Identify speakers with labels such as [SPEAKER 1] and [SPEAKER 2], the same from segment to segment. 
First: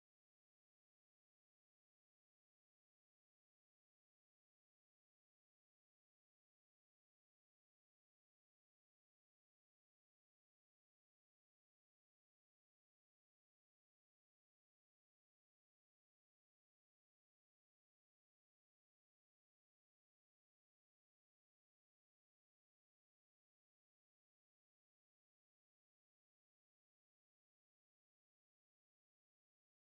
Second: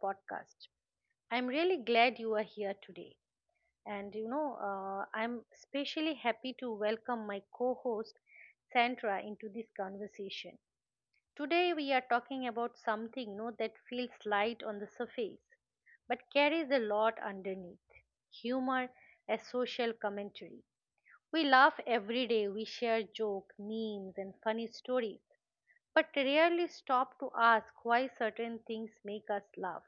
[SPEAKER 1] podcast. I'm really glad you are here today. I'm especially happy to welcome my co host Sandra into this conversation. Today, we are talking about something, that feels light on the surface but carries a lot underneath humor as social commentary. We laugh every day, we share jokes, memes, and funny stories but rarely stop to ask why certain things make us laugh.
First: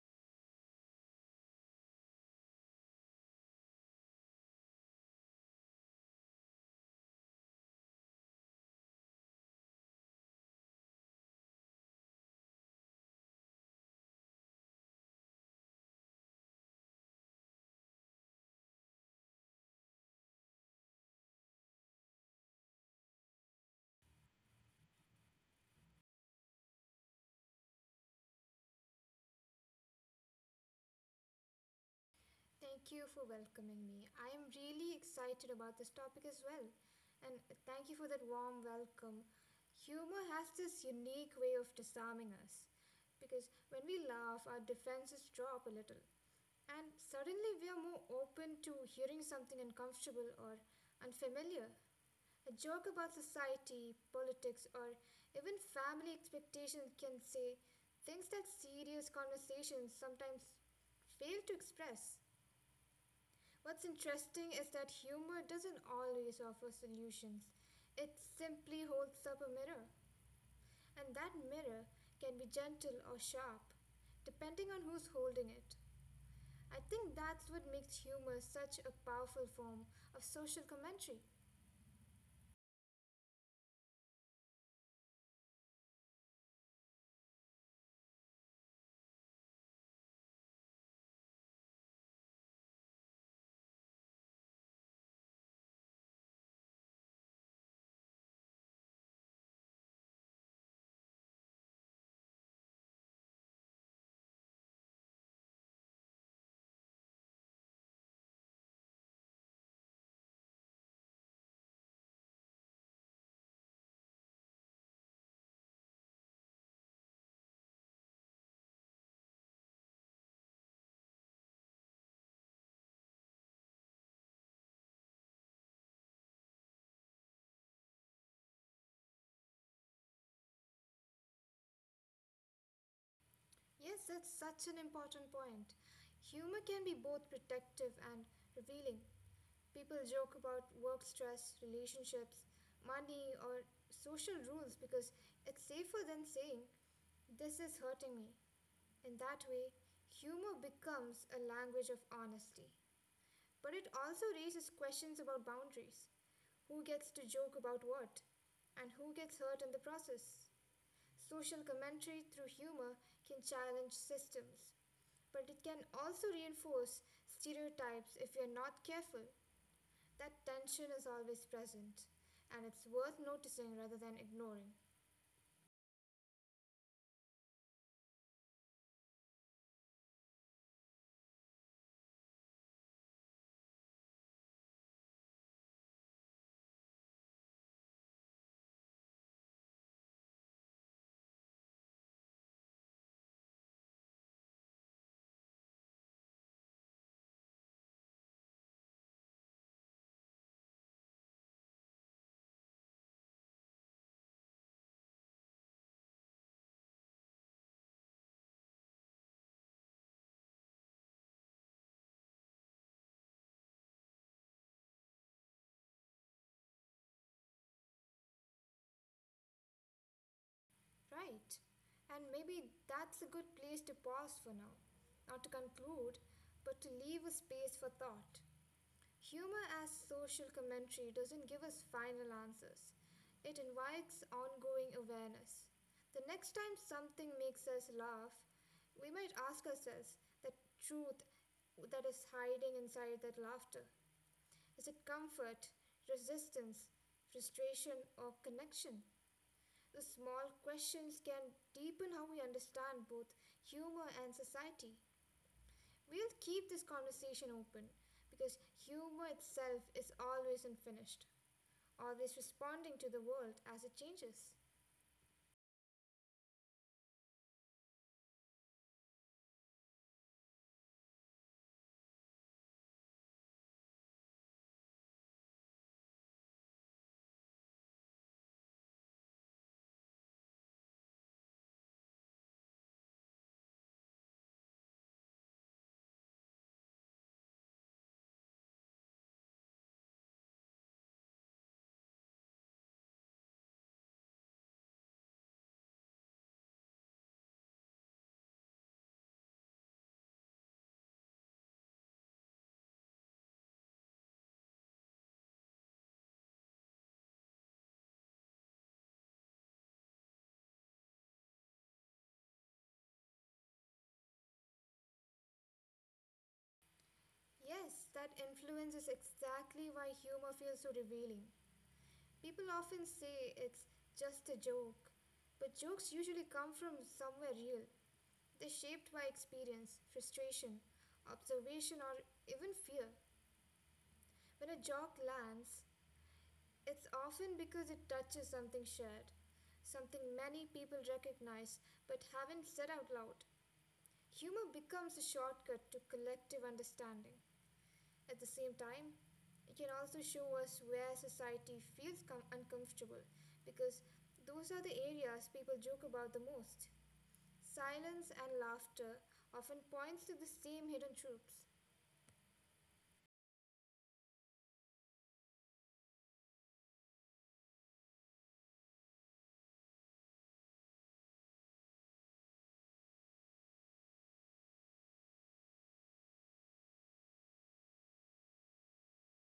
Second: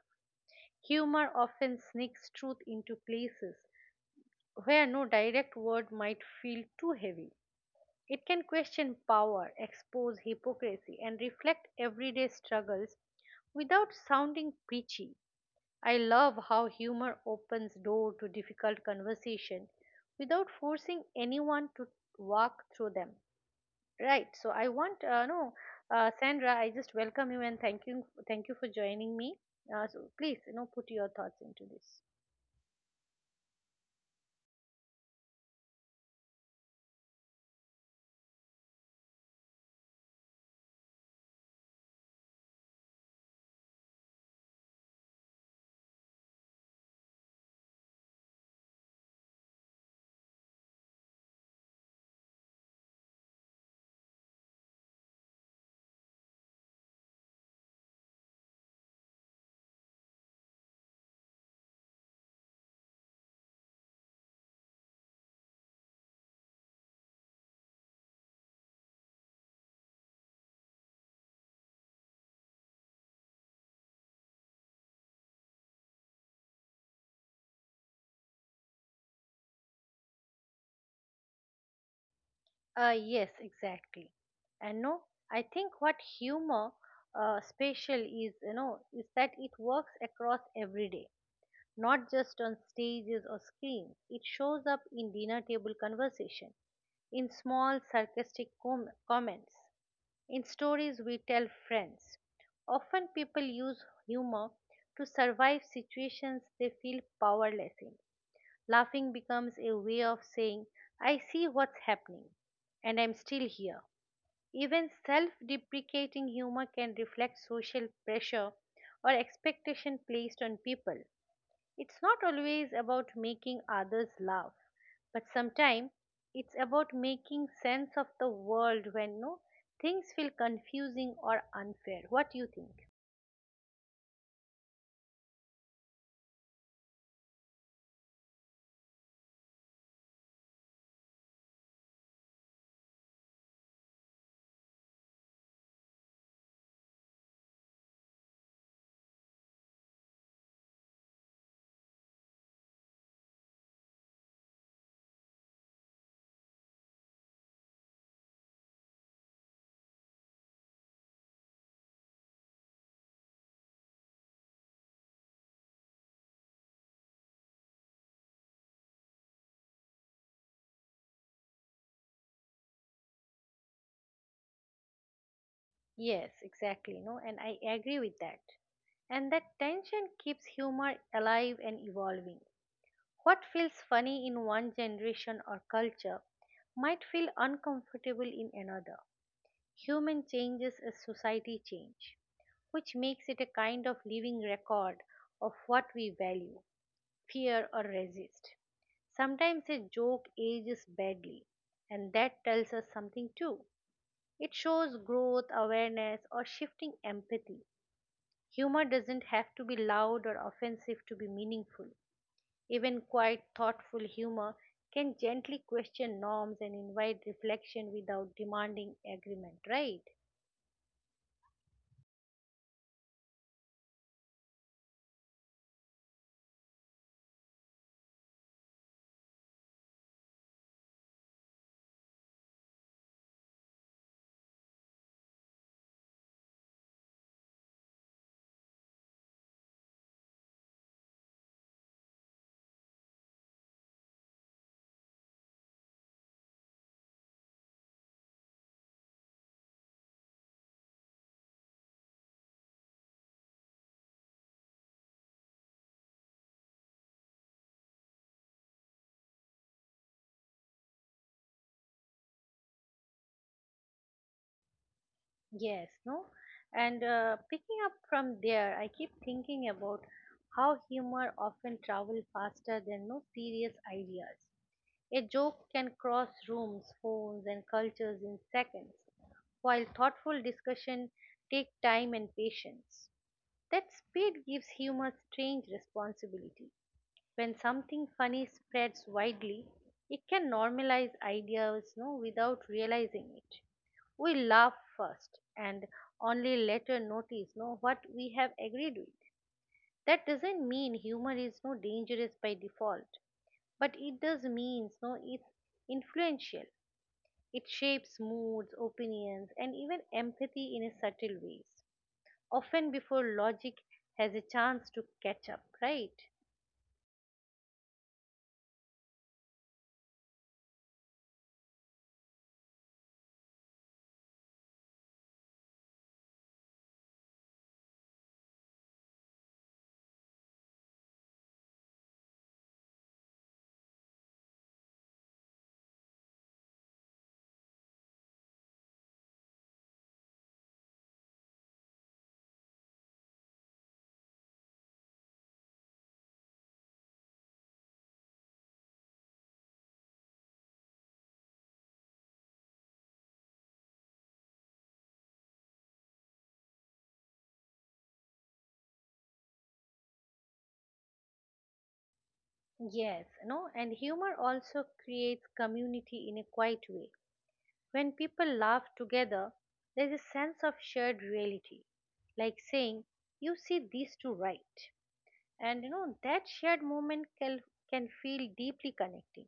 [SPEAKER 1] Humor often sneaks truth into places where no direct word might feel too heavy. It can question power, expose hypocrisy, and reflect everyday struggles without sounding preachy. I love how humor opens door to difficult conversation without forcing anyone to walk through them. Right. So I want no, Sandra, I just welcome you and thank you for joining me. So please, put your thoughts into this.
[SPEAKER 2] Thank you for welcoming me. I am really excited about this topic as well. And thank you for that warm welcome. Humor has this unique way of disarming us because when we laugh, our defenses drop a little, and suddenly we are more open to hearing something uncomfortable or unfamiliar. A joke about society, politics, or even family expectations can say things that serious conversations sometimes fail to express. What's interesting is that humor doesn't always offer solutions, it simply holds up a mirror. And that mirror can be gentle or sharp, depending on who's holding it. I think that's what makes humor such a powerful form of social commentary.
[SPEAKER 1] Yes, exactly. And no, I think what humor special is, is that it works across every day, not just on stages or screens. It shows up in dinner table conversation, in small sarcastic comments, in stories we tell friends. Often people use humor to survive situations they feel powerless in. Laughing becomes a way of saying, I see what's happening and I'm still here. Even self deprecating humor can reflect social pressure or expectation placed on people. It's not always about making others laugh, but sometimes it's about making sense of the world when no things feel confusing or unfair. What do you think?
[SPEAKER 2] Yes, that's such an important point. Humor can be both protective and revealing. People joke about work stress, relationships, money, or social rules because it's safer than saying, this is hurting me. In that way, humor becomes a language of honesty. But it also raises questions about boundaries, who gets to joke about what, and who gets hurt in the process. Social commentary through humor can challenge systems, but it can also reinforce stereotypes if we are not careful. That tension is always present, and it's worth noticing rather than ignoring.
[SPEAKER 1] Yes, exactly, no, and I agree with that. And that tension keeps humor alive and evolving. What feels funny in one generation or culture might feel uncomfortable in another. Human changes as society change, which makes it a kind of living record of what we value, fear, or resist. Sometimes a joke ages badly, and that tells us something too. It shows growth, awareness, or shifting empathy. Humor doesn't have to be loud or offensive to be meaningful. Even quite thoughtful humor can gently question norms and invite reflection without demanding agreement, right?
[SPEAKER 2] Right. And maybe that's a good place to pause for now. Not to conclude, but to leave a space for thought. Humor as social commentary doesn't give us final answers, it invites ongoing awareness. The next time something makes us laugh, we might ask ourselves the truth that is hiding inside that laughter. Is it comfort, resistance, frustration, or connection? The small questions can deepen how we understand both humor and society. We'll keep this conversation open because humor itself is always unfinished, always responding to the world as it changes.
[SPEAKER 1] Yes, no? And Picking up from there, I keep thinking about how humor often travels faster than no serious ideas. A joke can cross rooms, phones, and cultures in seconds, while thoughtful discussion take time and patience. That speed gives humor strange responsibility. When something funny spreads widely, it can normalize ideas no, without realizing it. We laugh first and only later notice no, what we have agreed with. That doesn't mean humor is no dangerous by default, but it does mean no, it's influential. It shapes moods, opinions, and even empathy in a subtle ways, often before logic has a chance to catch up, right?
[SPEAKER 2] Yes, that influence is exactly why humor feels so revealing. People often say it's just a joke, but jokes usually come from somewhere real. They're shaped by experience, frustration, observation, or even fear. When a joke lands, it's often because it touches something shared, something many people recognize but haven't said out loud. Humor becomes a shortcut to collective understanding. At the same time, it can also show us where society feels uncomfortable, because those are the areas people joke about the most. Silence and laughter often points to the same hidden truths.
[SPEAKER 1] Yes, no, and humor also creates community in a quiet way. When people laugh together, there's a sense of shared reality, like saying, "You see these two right," and you know that shared moment can feel deeply connecting,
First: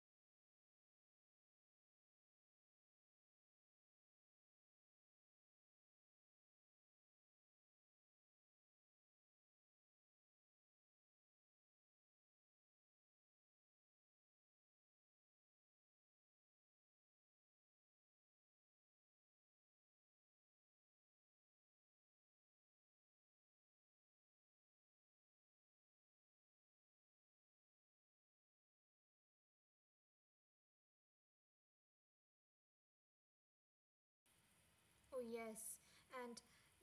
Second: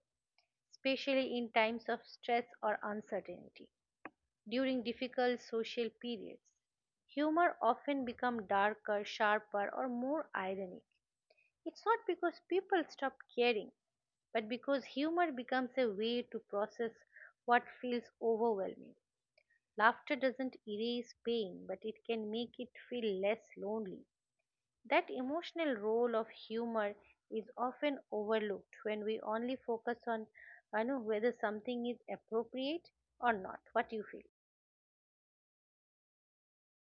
[SPEAKER 1] especially in times of stress or uncertainty. During difficult social periods, humor often becomes darker, sharper, or more ironic. It's not because people stop caring but because humor becomes a way to process what feels overwhelming. Laughter doesn't erase pain, but it can make it feel less lonely. That emotional role of humor is often overlooked when we only focus on I know whether something is appropriate or not. What do you feel?
[SPEAKER 2] Oh, yes, and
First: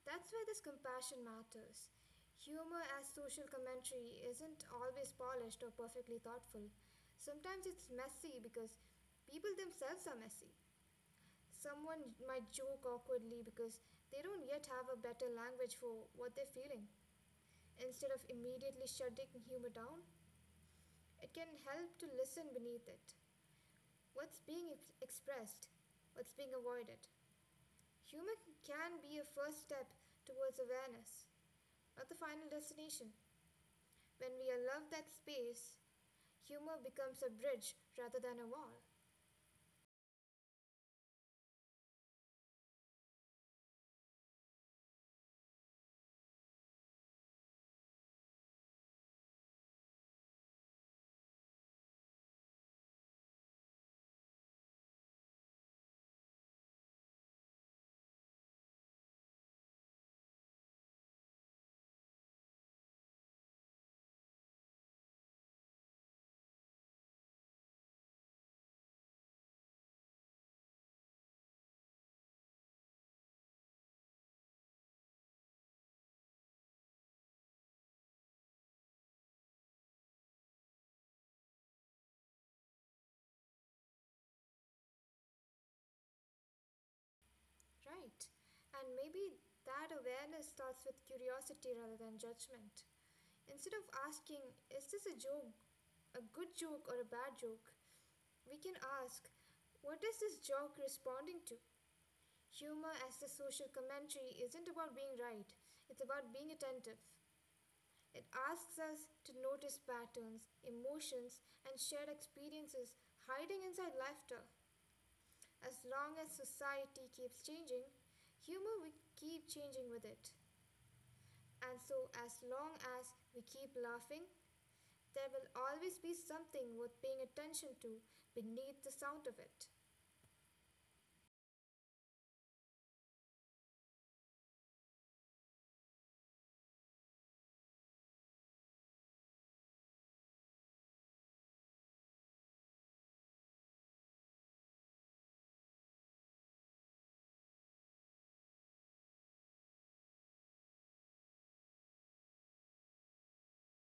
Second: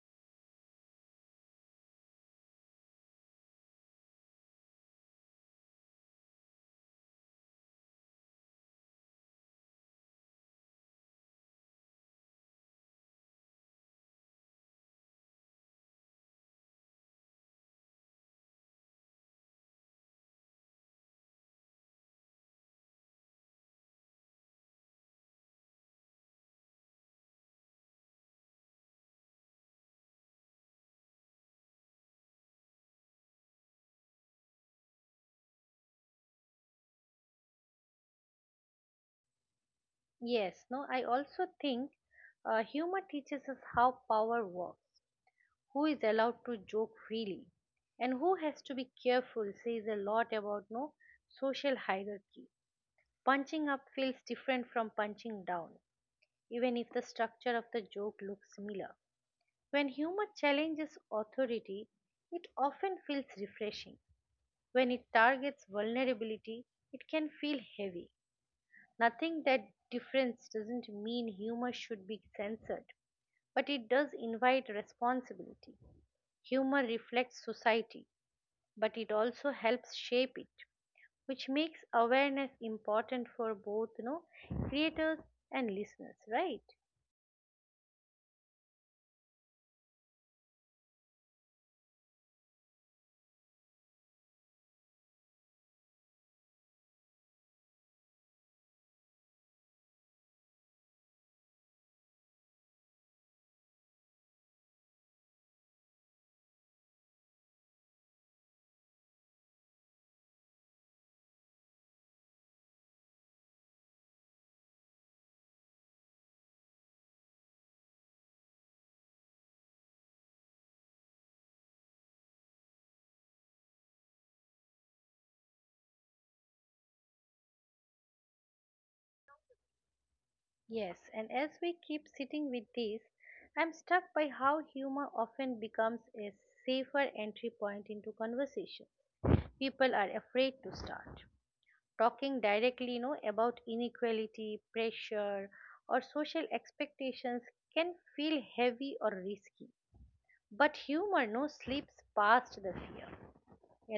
[SPEAKER 2] that's where this compassion matters. Humor as social commentary isn't always polished or perfectly thoughtful. Sometimes it's messy because people themselves are messy. Someone might joke awkwardly because they don't yet have a better language for what they're feeling. Instead of immediately shutting humor down, it can help to listen beneath it. What's being expressed? What's being avoided? Humor can be a first step towards awareness, not the final destination. When we allow that space, humor becomes a bridge rather than a wall,
[SPEAKER 1] Yes, no, I also think humor teaches us how power works who is allowed to joke freely and who has to be careful says a lot about no social hierarchy. Punching up feels different from punching down, even if the structure of the joke looks similar. When humor challenges authority, it often feels refreshing. When it targets vulnerability, it can feel heavy. Nothing that difference doesn't mean humor should be censored, but it does invite responsibility. Humor reflects society, but it also helps shape it which makes awareness important for both creators and listeners right
[SPEAKER 2] right? And maybe that awareness starts with curiosity rather than judgment. Instead of asking, is this a joke, a good joke or a bad joke, we can ask, what is this joke responding to? Humor as the social commentary isn't about being right, it's about being attentive. It asks us to notice patterns, emotions, and shared experiences hiding inside laughter. As long as society keeps changing, humor will keep changing with it. And so, as long as we keep laughing, there will always be something worth paying attention to beneath the sound of it.
[SPEAKER 1] yes and as we keep sitting with this I'm struck by how humor often becomes a safer entry point into conversation people are afraid to start talking directly about inequality pressure or social expectations can feel heavy or risky but humor no slips past the fear.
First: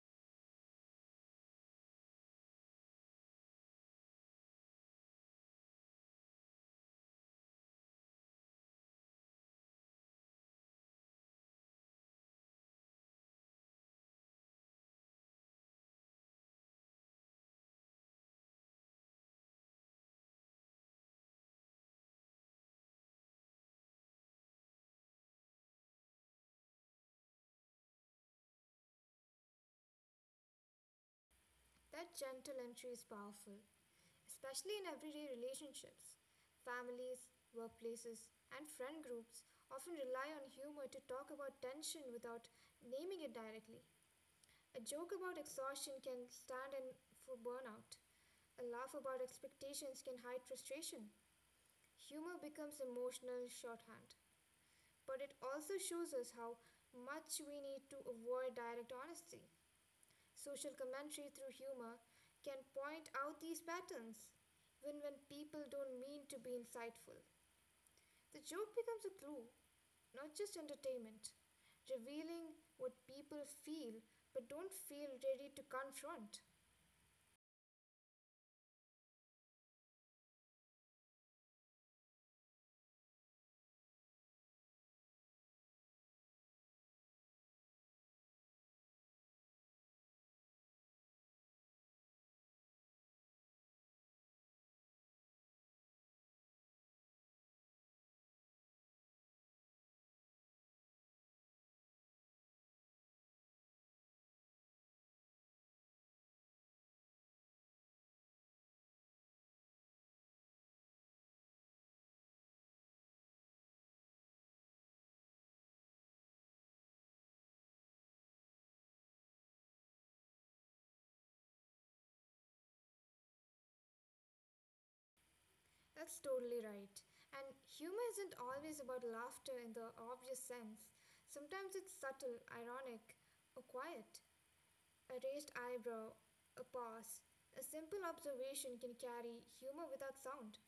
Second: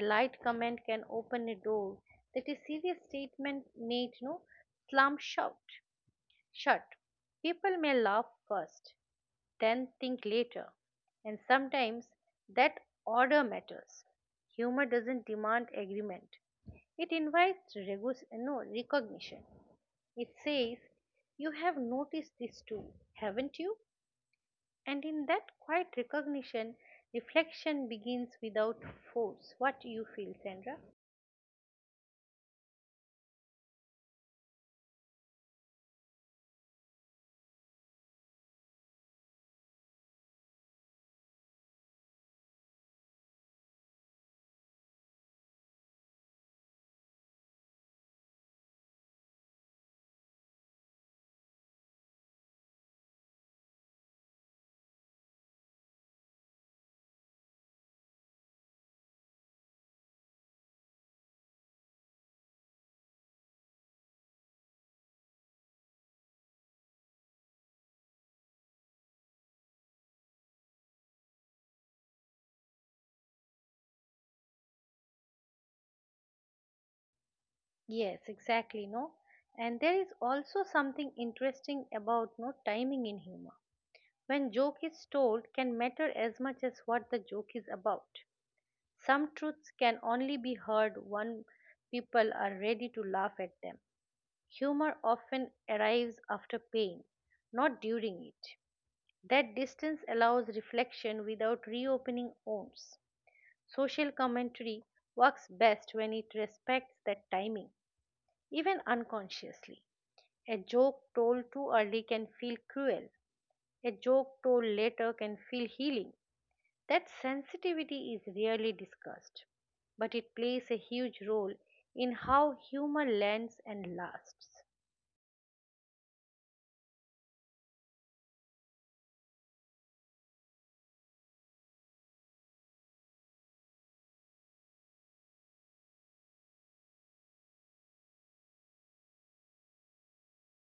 [SPEAKER 1] A light comment can open a door that a serious statement need no slam shut. Shut. People may laugh first, then think later, and sometimes that order matters. Humor doesn't demand agreement. It invites no, recognition. It says, You have noticed this too, haven't you? And in that quiet recognition, reflection begins without force. What do you feel, Sandra?
[SPEAKER 2] That gentle entry is powerful, especially in everyday relationships. Families, workplaces, and friend groups often rely on humor to talk about tension without naming it directly. A joke about exhaustion can stand in for burnout. A laugh about expectations can hide frustration. Humor becomes emotional shorthand, but it also shows us how much we need to avoid direct honesty. Social commentary through humor can point out these patterns. When people don't mean to be insightful, the joke becomes a clue, not just entertainment, revealing what people feel but don't feel ready to confront.
[SPEAKER 1] Yes, exactly, no. And there is also something interesting about no timing in humor. When joke is told can matter as much as what the joke is about. Some truths can only be heard when people are ready to laugh at them. Humor often arrives after pain, not during it. That distance allows reflection without reopening wounds. Social commentary works best when it respects that timing, even unconsciously. A joke told too early can feel cruel. A joke told later can feel healing. That sensitivity is rarely discussed, but it plays a huge role in how humor lands and lasts.
[SPEAKER 2] That's totally right. And humor isn't always about laughter in the obvious sense. Sometimes it's subtle, ironic, or quiet. A raised eyebrow, a pause, a simple observation can carry humor without sound.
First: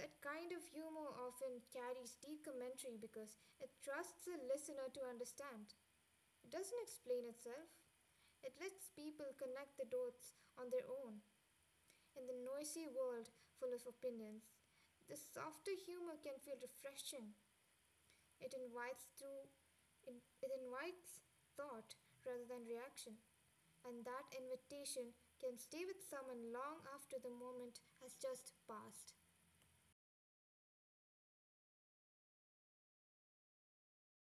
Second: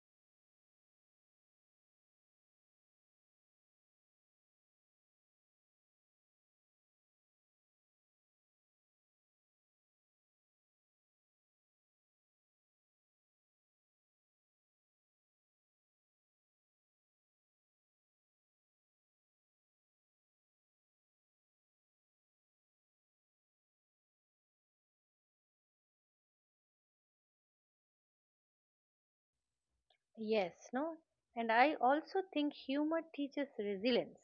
[SPEAKER 2] That kind of humor often carries deep commentary because it trusts the listener to understand. It doesn't explain itself. It lets people connect the dots on their own in the noisy world full of opinions. The softer humor can feel refreshing. It invites through it, it invites thought rather than reaction, and that invitation can stay with someone long after the moment has just passed.
[SPEAKER 1] Yes, no? And I also think humor teaches resilience.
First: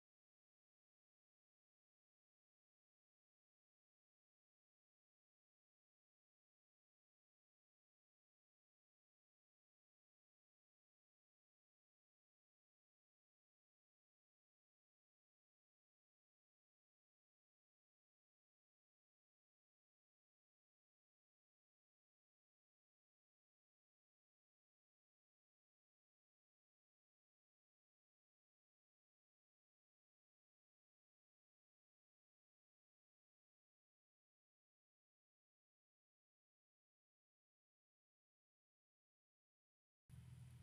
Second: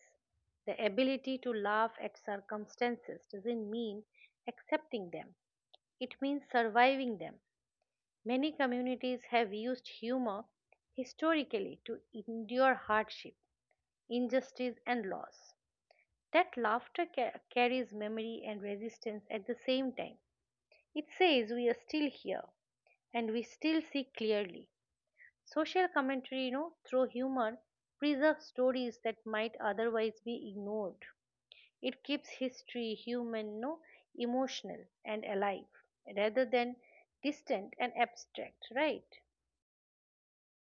[SPEAKER 1] The ability to laugh at circumstances doesn't mean accepting them, it means surviving them. Many communities have used humor historically to endure hardship, injustice, and loss. That laughter carries memory and resistance at the same time. It says we are still here and we still see clearly. Social commentary, through humor, preserves stories that might otherwise be ignored. It keeps history human, no, emotional, and alive rather than distant and abstract, right?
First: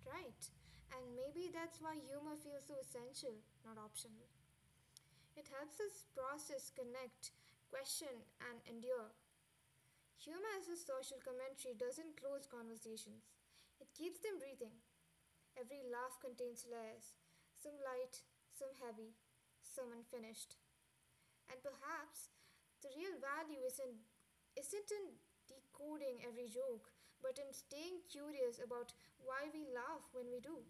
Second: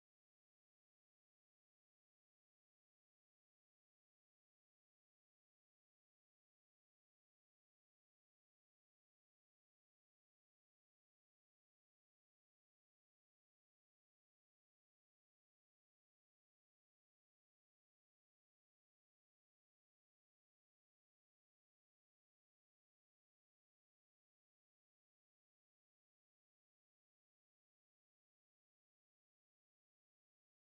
[SPEAKER 2] Right. And maybe that's why humor feels so essential, not optional. It helps us process, connect, question, and endure. Humor as a social commentary doesn't close conversations, it keeps them breathing. Every laugh contains layers, some light, some heavy, some unfinished. And perhaps the real value isn't in decoding every joke, but in staying curious about why we laugh when we do.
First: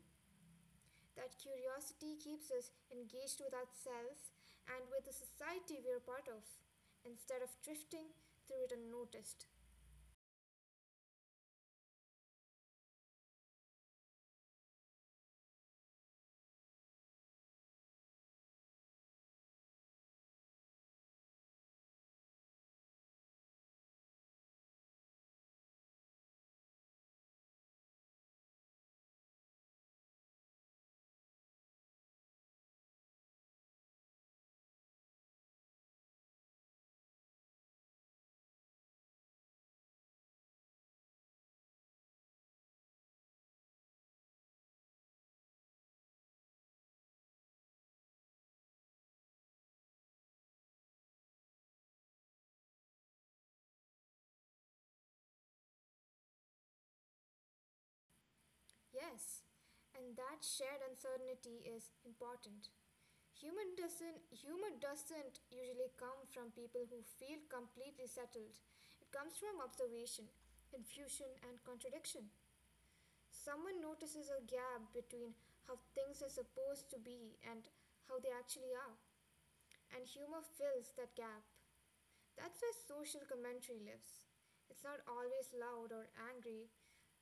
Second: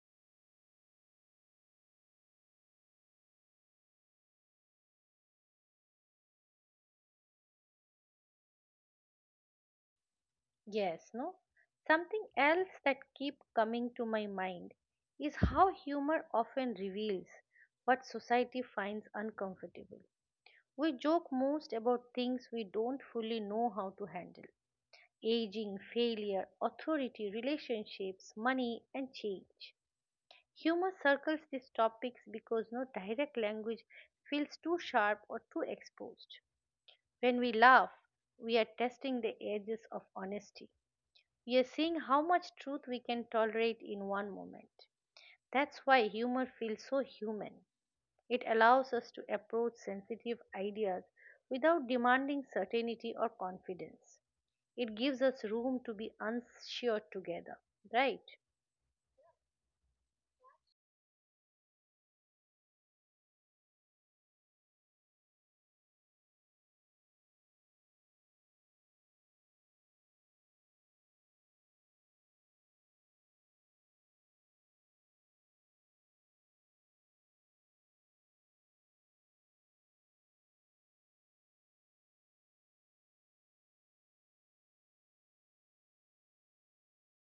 [SPEAKER 2] That curiosity keeps us engaged with ourselves and with the society we are part of, instead of drifting through it unnoticed.
[SPEAKER 1] Yes, no? Something else that keep coming to my mind is how humor often reveals what society finds uncomfortable. We joke most about things we don't fully know how to handle. Aging, failure, authority, relationships, money and change. Humor circles these topics because no direct language feels too sharp or too exposed. When we laugh, we are testing the edges of honesty we are seeing how much truth we can tolerate in one moment. That's why humor feels so human. It allows us to approach sensitive ideas without demanding certainty or confidence. It gives us room to be unsure together, right?
[SPEAKER 2] Yes, and that shared uncertainty is important. Human doesn't humor doesn't usually come from people who feel completely settled. It comes from observation, confusion and contradiction. Someone notices a gap between how things are supposed to be and how they actually are, and humor fills that gap. That's where social commentary lives. It's not always loud or angry.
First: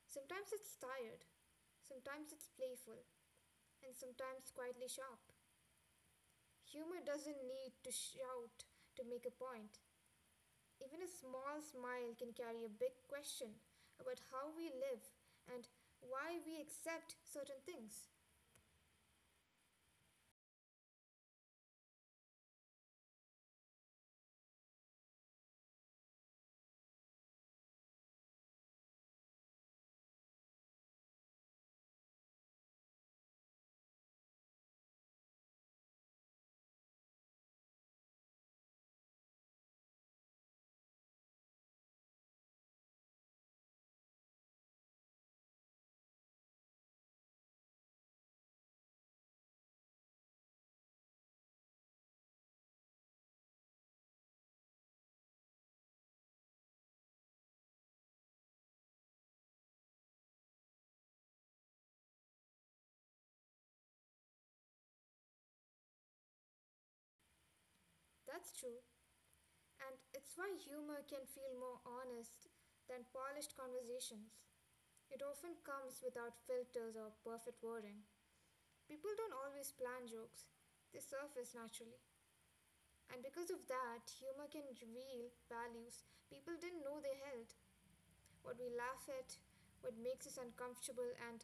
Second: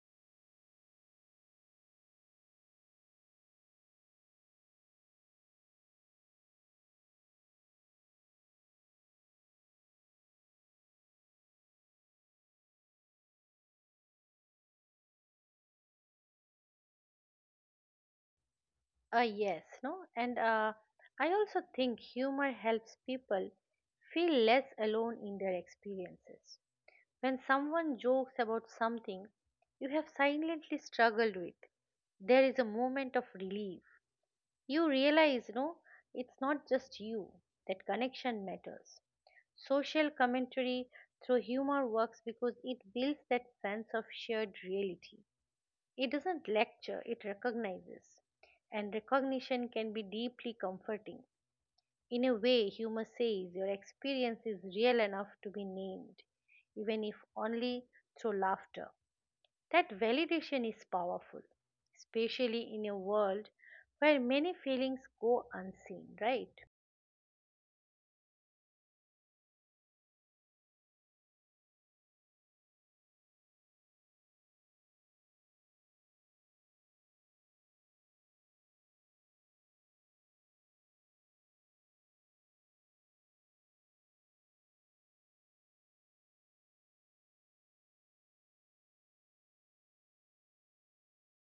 [SPEAKER 2] Sometimes it's tired, sometimes it's playful, and sometimes quietly sharp. Humor doesn't need to shout to make a point. Even a small smile can carry a big question about how we live and why we accept certain things.
[SPEAKER 1] Yes, no? And I also think humor helps people feel less alone in their experiences. When someone jokes about something you have silently struggled with, there is a moment of relief. You realize, no, it's not just you, that connection matters. Social commentary through humor works because it builds that sense of shared reality. It doesn't lecture, it recognizes. And recognition can be deeply comforting. In a way, humor says your experience is real enough to be named, even if only through laughter. That validation is powerful, especially in a world where many feelings go unseen, right?
[SPEAKER 2] That's true, and it's why humor can feel more honest than polished conversations. It often comes without filters or perfect wording. People don't always plan jokes, they surface naturally. And because of that, humor can reveal values people didn't know they held. What we laugh at, what makes us uncomfortable, and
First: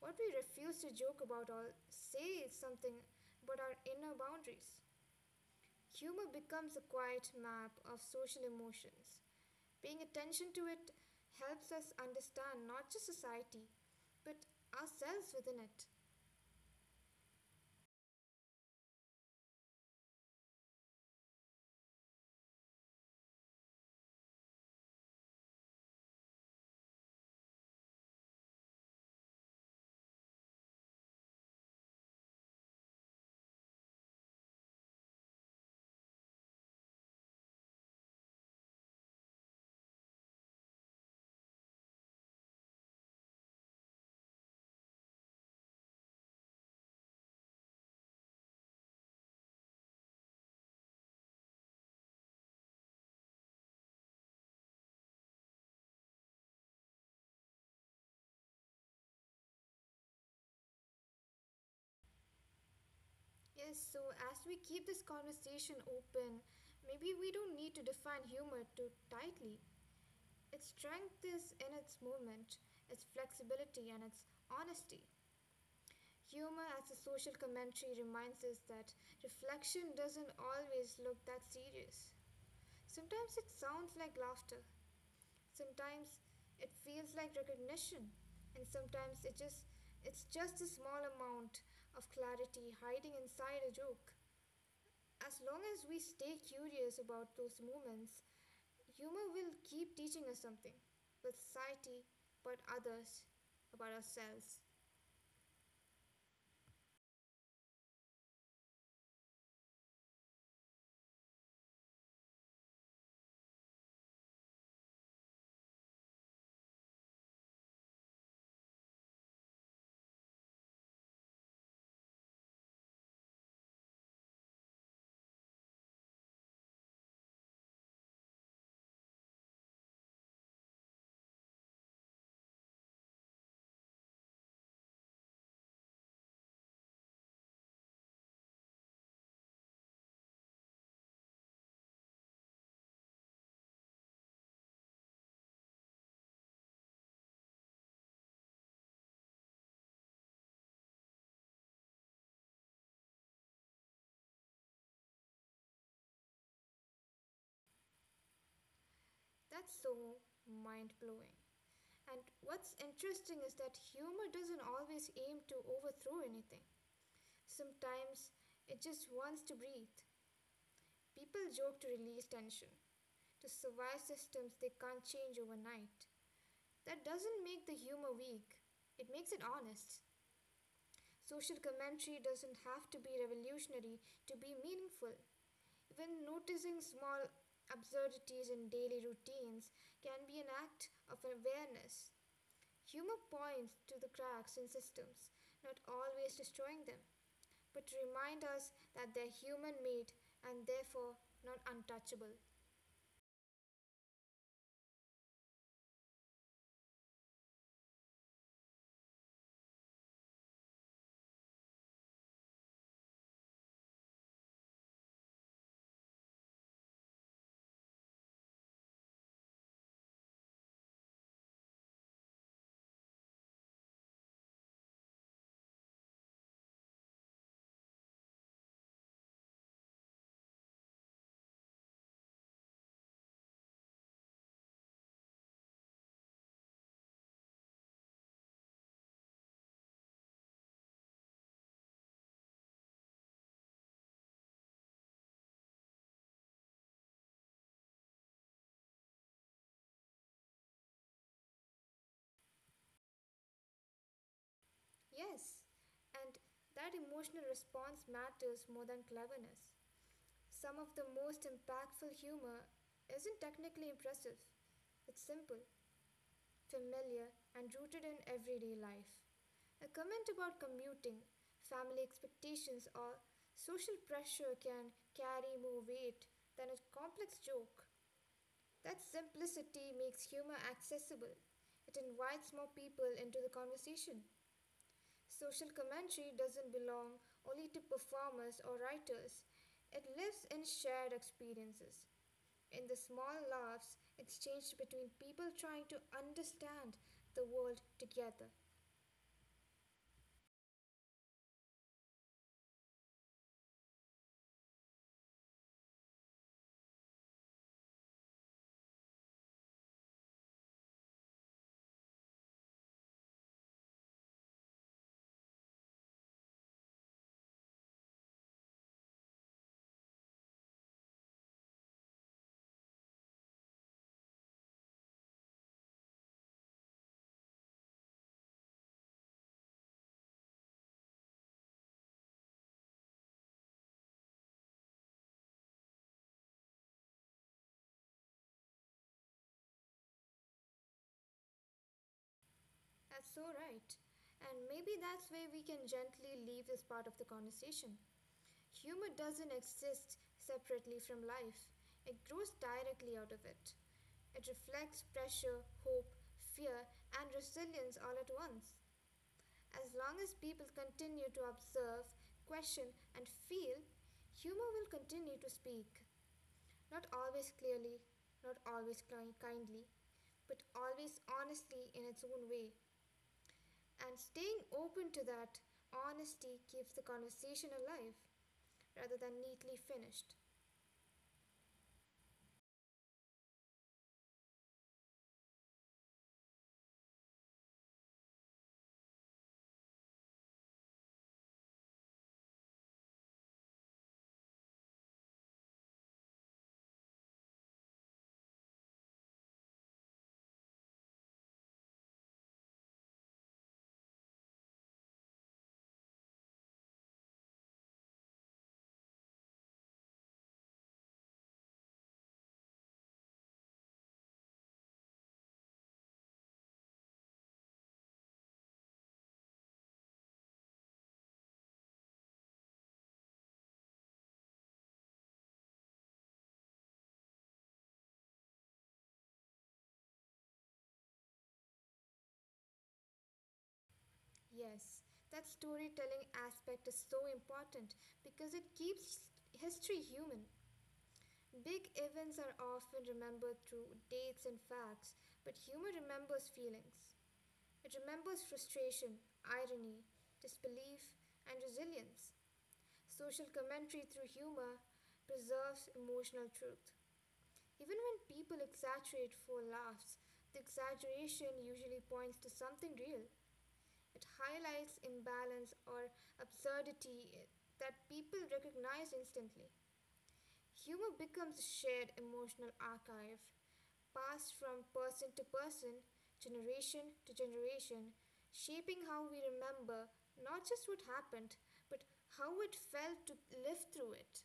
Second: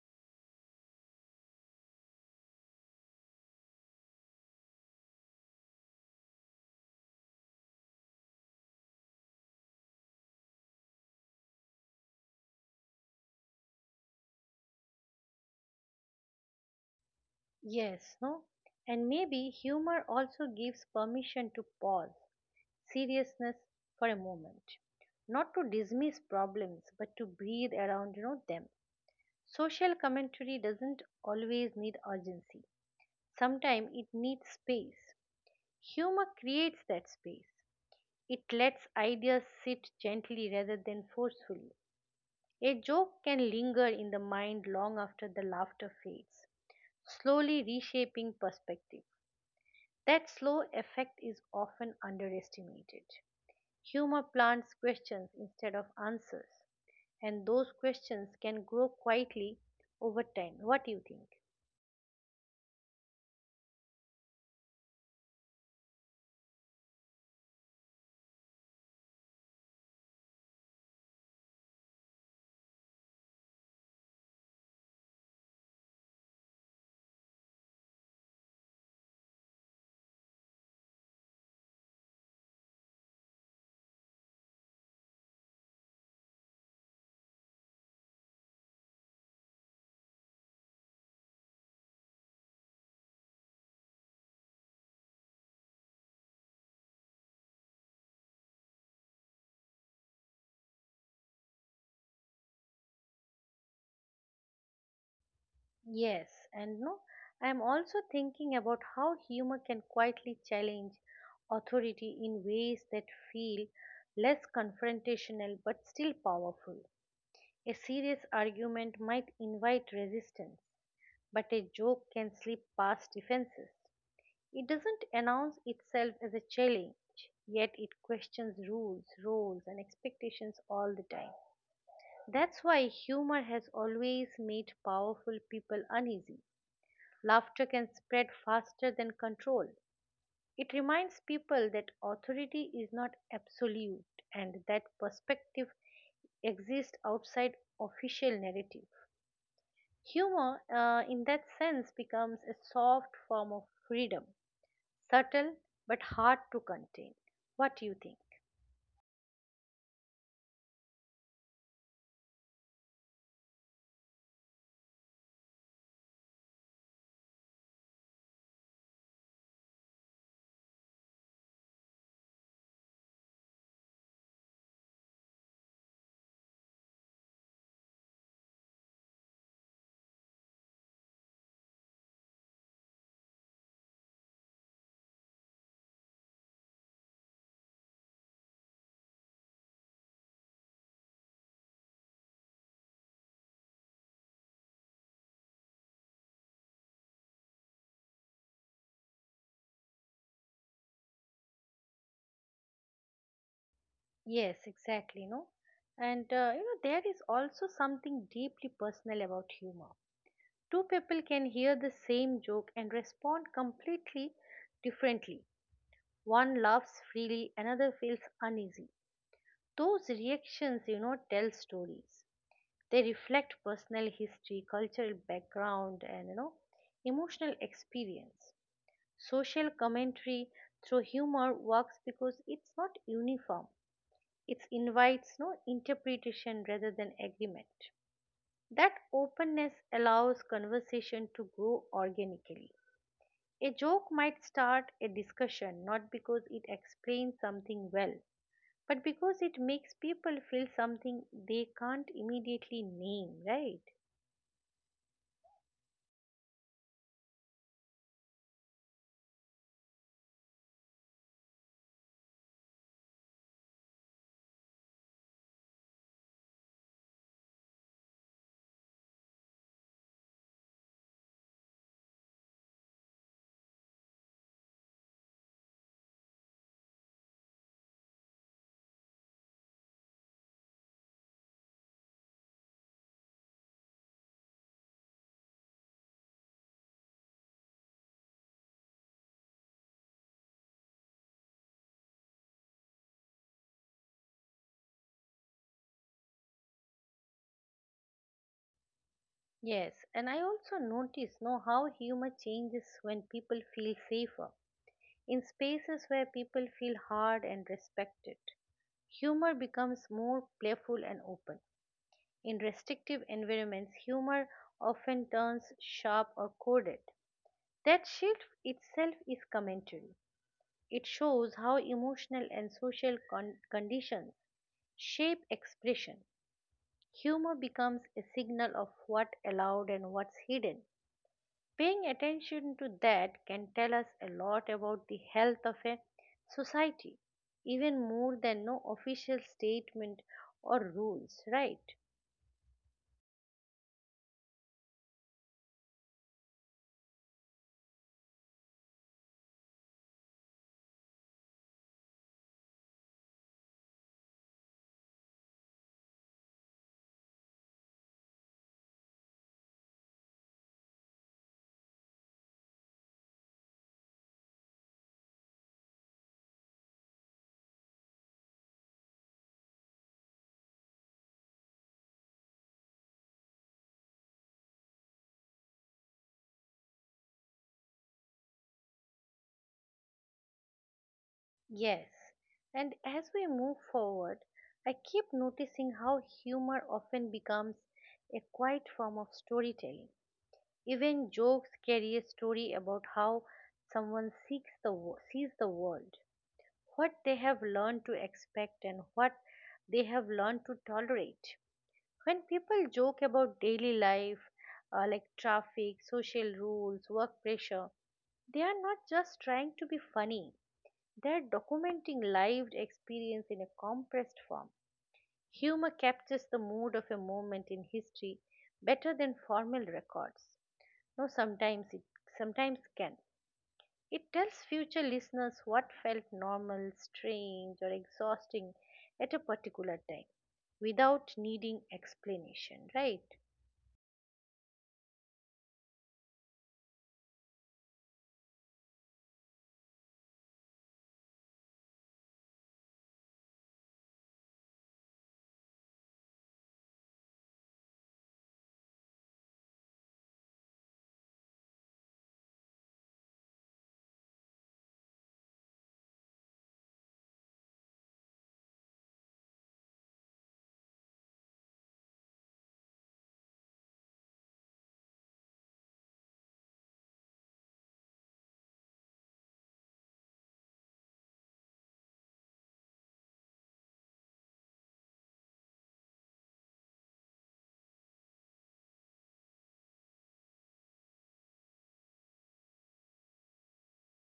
[SPEAKER 2] what we refuse to joke about or say is something but our inner boundaries. Humor becomes a quiet map of social emotions. Paying attention to it helps us understand not just society, but ourselves within it.
[SPEAKER 1] Yes, no? And maybe humor also gives permission to pause seriousness for a moment, not to dismiss problems, but to breathe around them. Social commentary doesn't always need urgency. Sometimes it needs space. Humor creates that space. It lets ideas sit gently rather than forcefully. A joke can linger in the mind long after the laughter fades, slowly reshaping perspective. That slow effect is often underestimated. Humor plants questions instead of answers, and those questions can grow quietly over time. What do you think?
[SPEAKER 2] Yes, so as we keep this conversation open, maybe we don't need to define humor too tightly. Its strength is in its movement, its flexibility, and its honesty. Humor as a social commentary reminds us that reflection doesn't always look that serious. Sometimes it sounds like laughter, sometimes it feels like recognition, and sometimes it's just a small amount of clarity hiding inside a joke. As long as we stay curious about those moments, humor will keep teaching us something about society, about others, about ourselves.
[SPEAKER 1] Yes, and no, I am also thinking about how humor can quietly challenge authority in ways that feel less confrontational but still powerful. A serious argument might invite resistance, but a joke can slip past defenses. It doesn't announce itself as a challenge, yet it questions rules, roles, and expectations all the time. That's why humor has always made powerful people uneasy. Laughter can spread faster than control. It reminds people that authority is not absolute and that perspective exists outside official narrative. Humor, in that sense, becomes a soft form of freedom, subtle but hard to contain. What do you think?
[SPEAKER 2] That's so mind blowing. And what's interesting is that humor doesn't always aim to overthrow anything. Sometimes it just wants to breathe. People joke to release tension, to survive systems they can't change overnight. That doesn't make the humor weak, it makes it honest. Social commentary doesn't have to be revolutionary to be meaningful. Even noticing small absurdities in daily routines can be an act of awareness. Humor points to the cracks in systems, not always destroying them, but to remind us that they're human made and therefore not untouchable.
[SPEAKER 1] Yes, exactly. No, and there is also something deeply personal about humor. Two people can hear the same joke and respond completely differently. One laughs freely, another feels uneasy. Those reactions, tell stories. They reflect personal history, cultural background, and emotional experience. Social commentary through humor works because it's not uniform. It invites no interpretation rather than agreement. That openness allows conversation to grow organically. A joke might start a discussion not because it explains something well, but because it makes people feel something they can't immediately name, right?
[SPEAKER 2] Yes, and that emotional response matters more than cleverness. Some of the most impactful humor isn't technically impressive, it's simple, familiar, and rooted in everyday life. A comment about commuting, family expectations, or social pressure can carry more weight than a complex joke. That simplicity makes humor accessible. It invites more people into the conversation. Social commentary doesn't belong only to performers or writers, it lives in shared experiences in the small laughs exchanged between people trying to understand the world together.
[SPEAKER 1] Yes, and I also notice know how humor changes when people feel safer. In spaces where people feel hard and respected, humor becomes more playful and open. In restrictive environments, humor often turns sharp or coded. That shift itself is commentary. It shows how emotional and social conditions shape expression. Humor becomes a signal of what's allowed and what's hidden. Paying attention to that can tell us a lot about the health of a society, even more than no official statement or rules, right?
[SPEAKER 2] That's so right. And maybe that's where we can gently leave this part of the conversation. Humor doesn't exist separately from life, it grows directly out of it. It reflects pressure, hope, fear, and resilience all at once. As long as people continue to observe, question, and feel, humor will continue to speak. Not always clearly, not always kindly, but always honestly in its own way. And staying open to that honesty keeps the conversation alive rather than neatly finished.
[SPEAKER 1] Yes. And as we move forward, I keep noticing how humor often becomes a quiet form of storytelling. Even jokes carry a story about how someone sees the world, what they have learned to expect and what they have learned to tolerate. When people joke about daily life, like traffic, social rules, work pressure, they are not just trying to be funny. They are documenting lived experience in a compressed form. Humor captures the mood of a moment in history better than formal records. No, sometimes can. It tells future listeners what felt normal, strange, or exhausting at a particular time without needing explanation, right?
[SPEAKER 2] Yes, that storytelling aspect is so important because it keeps history human. Big events are often remembered through dates and facts, but humor remembers feelings. It remembers frustration, irony, disbelief, and resilience. Social commentary through humor preserves emotional truth. Even when people exaggerate for laughs, the exaggeration usually points to something real. It highlights imbalance or absurdity that people recognize instantly. Humor becomes a shared emotional archive passed from person to person, generation to generation, shaping how we remember not just what happened, but how it felt to live through it.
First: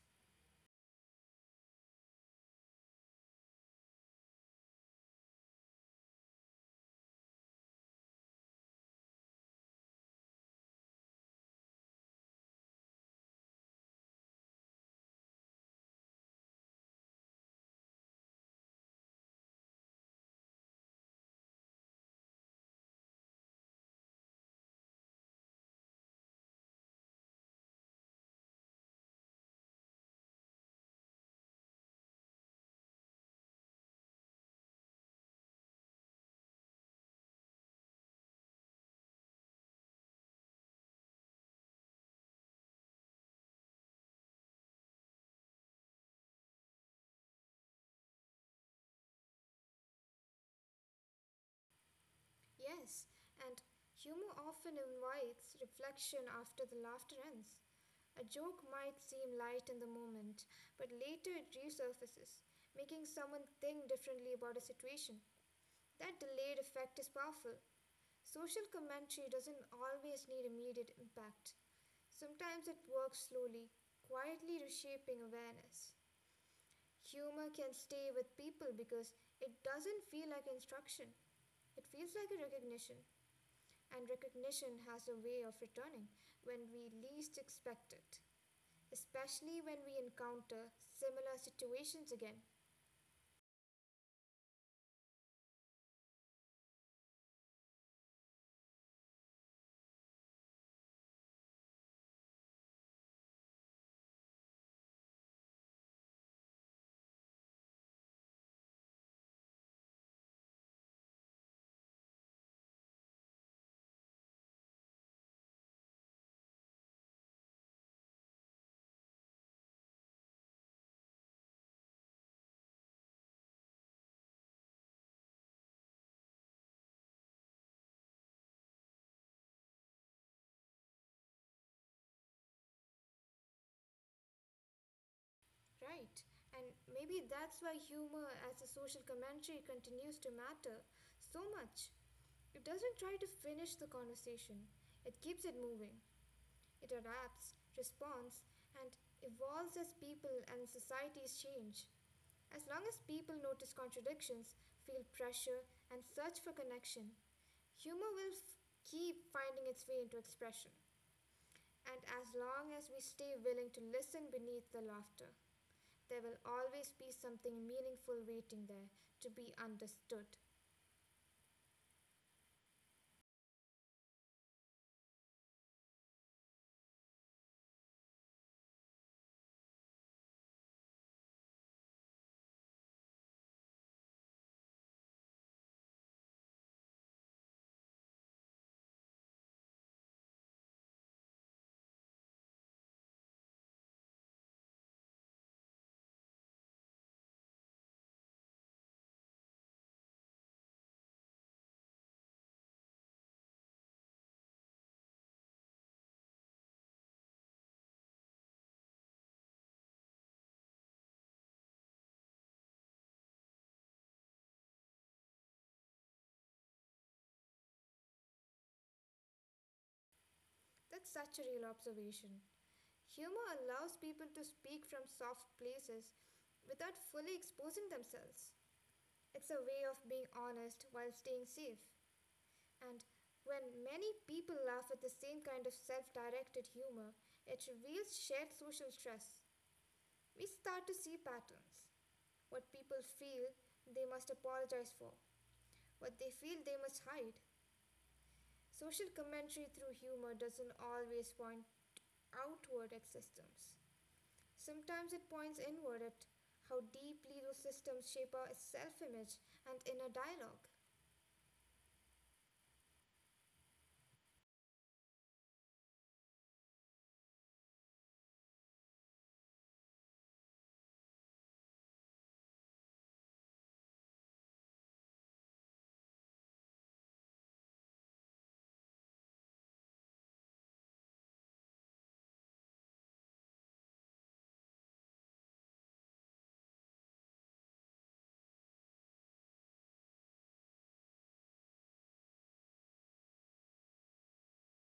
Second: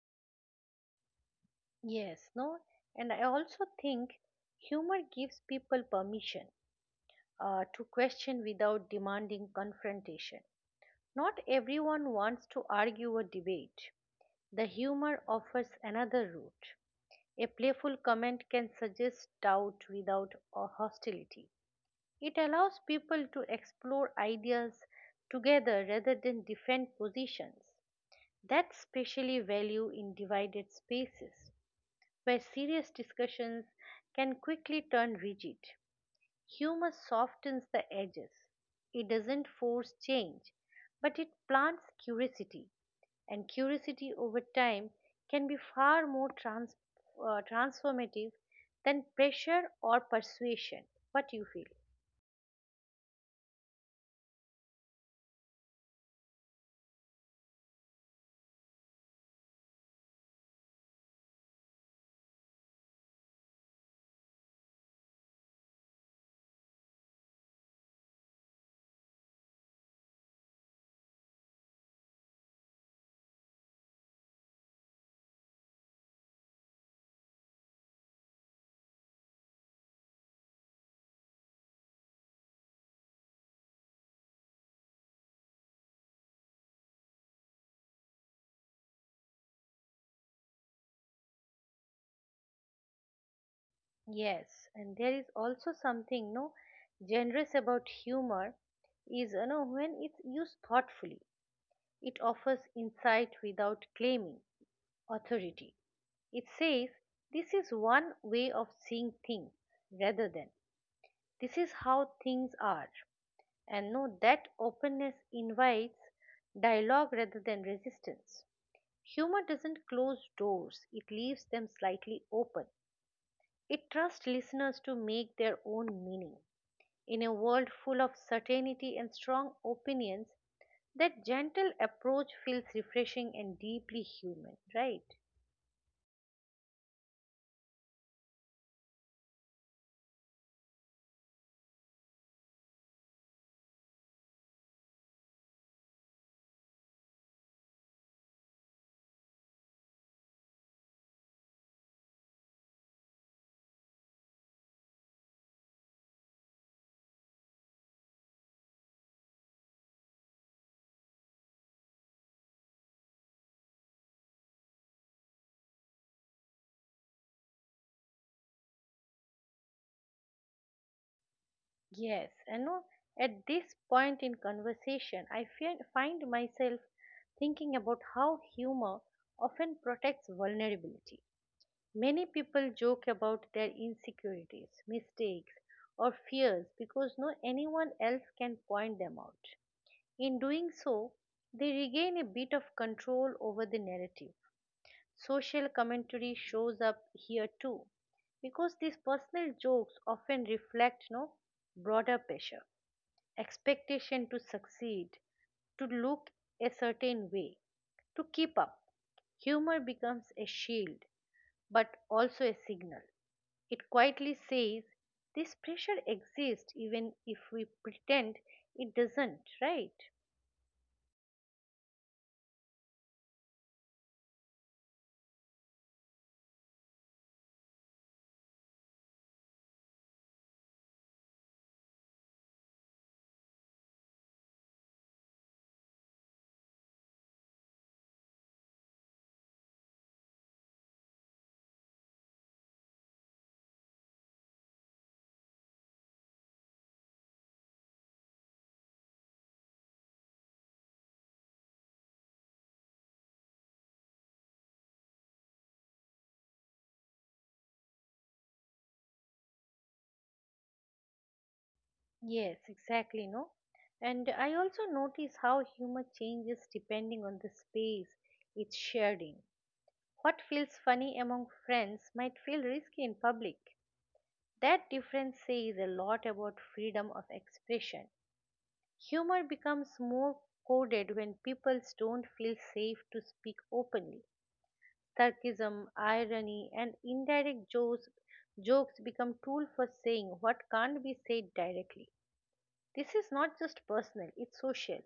[SPEAKER 1] Yes, no? And I also think humor gives people permission to question without demanding confrontation. Not everyone wants to argue or debate. The humor offers another route. A playful comment can suggest doubt without hostility. It allows people to explore ideas together rather than defend positions. That's specially value in divided spaces, where serious discussions can quickly turn rigid. Humor softens the edges. It doesn't force change, but it plants curiosity, and curiosity over time can be far more transformative than pressure or persuasion. What do you feel?
[SPEAKER 2] Yes, and humor often invites reflection after the laughter ends. A joke might seem light in the moment, but later it resurfaces, making someone think differently about a situation. That delayed effect is powerful. Social commentary doesn't always need immediate impact. Sometimes it works slowly, quietly reshaping awareness. Humor can stay with people because it doesn't feel like instruction. It feels like a recognition, and recognition has a way of returning when we least expect it, especially when we encounter similar situations again.
[SPEAKER 1] Yes, and there is also something no generous about humor is you know when it's used thoughtfully, it offers insight without claiming authority. It says this is one way of seeing things rather than this is how things are. And know that openness invites dialogue rather than resistance. Humor doesn't close doors, it leaves them slightly open. It trusts listeners to make their own meaning. In a world full of certainty and strong opinions, that gentle approach feels refreshing and deeply human, right?
[SPEAKER 2] Right. And maybe that's why humor as a social commentary continues to matter so much. It doesn't try to finish the conversation, it keeps it moving. It adapts, responds, and evolves as people and societies change. As long as people notice contradictions, feel pressure, and search for connection, humor will f- keep finding its way into expression. And as long as we stay willing to listen beneath the laughter, there will always be something meaningful waiting there to be understood.
[SPEAKER 1] Yes, I know. At this point in conversation, find myself thinking about how humor often protects vulnerability. Many people joke about their insecurities, mistakes, or fears because no anyone else can point them out. In doing so, they regain a bit of control over the narrative. Social commentary shows up here too, because these personal jokes often reflect no broader pressure, expectation to succeed, to look a certain way, to keep up. Humor becomes a shield, but also a signal. It quietly says this pressure exists even if we pretend it doesn't, right?
[SPEAKER 2] That's such a real observation. Humor allows people to speak from soft places without fully exposing themselves. It's a way of being honest while staying safe. And when many people laugh at the same kind of self directed humor, it reveals shared social stress. We start to see patterns, what people feel they must apologize for, what they feel they must hide. Social commentary through humor doesn't always point outward at systems. Sometimes it points inward at how deeply those systems shape our self image and inner dialogue.
[SPEAKER 1] Yes, exactly, no? And I also notice how humor changes depending on the space it's shared in. What feels funny among friends might feel risky in public. That difference says a lot about freedom of expression. Humor becomes more coded when people don't feel safe to speak openly. Sarcasm, irony, and indirect jokes become tool for saying what can't be said directly. This is not just personal, it's social.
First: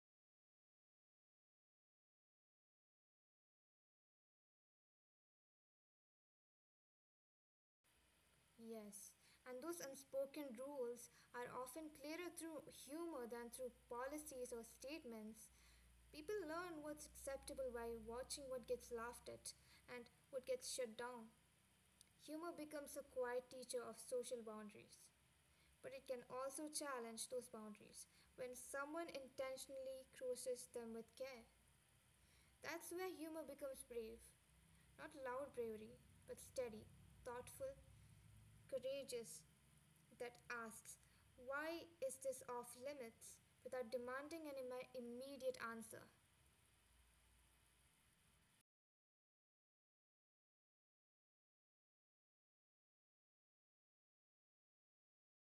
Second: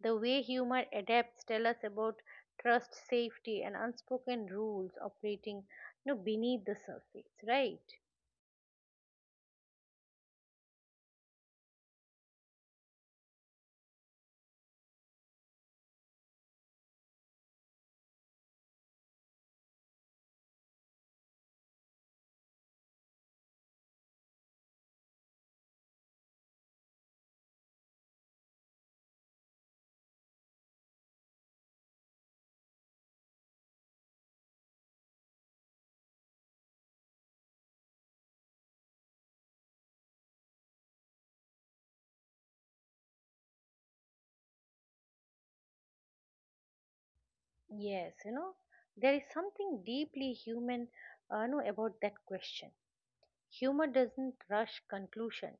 [SPEAKER 1] The way humor adapts tell us about trust, safety, and unspoken rules operating, you know, beneath the surface, right?
[SPEAKER 2] Yes, and those unspoken rules are often clearer through humor than through policies or statements. People learn what's acceptable by watching what gets laughed at and what gets shut down. Humor becomes a quiet teacher of social boundaries, but it can also challenge those boundaries when someone intentionally crosses them with care. That's where humor becomes brave, not loud bravery, but steady, thoughtful, courageous, that asks, why is this off limits? Without demanding an immediate answer.
[SPEAKER 1] Yes, you know, there is something deeply human you know, about that question. Humor doesn't rush conclusion.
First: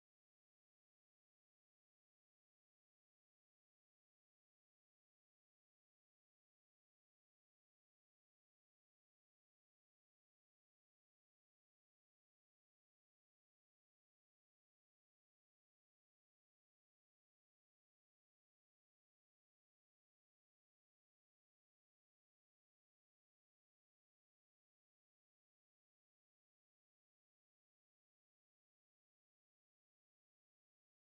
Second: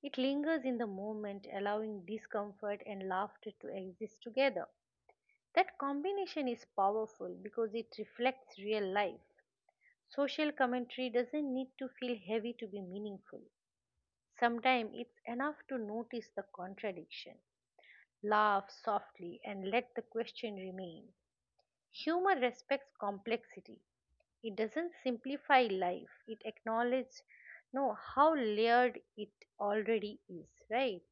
[SPEAKER 1] It lingers in the moment, allowing discomfort and laughter to exist together. That combination is powerful because it reflects real life. Social commentary doesn't need to feel heavy to be meaningful. Sometimes it's enough to notice the contradiction, laugh softly, and let the question remain. Humor respects complexity. It doesn't simplify life. It acknowledges no how layered it already is, right?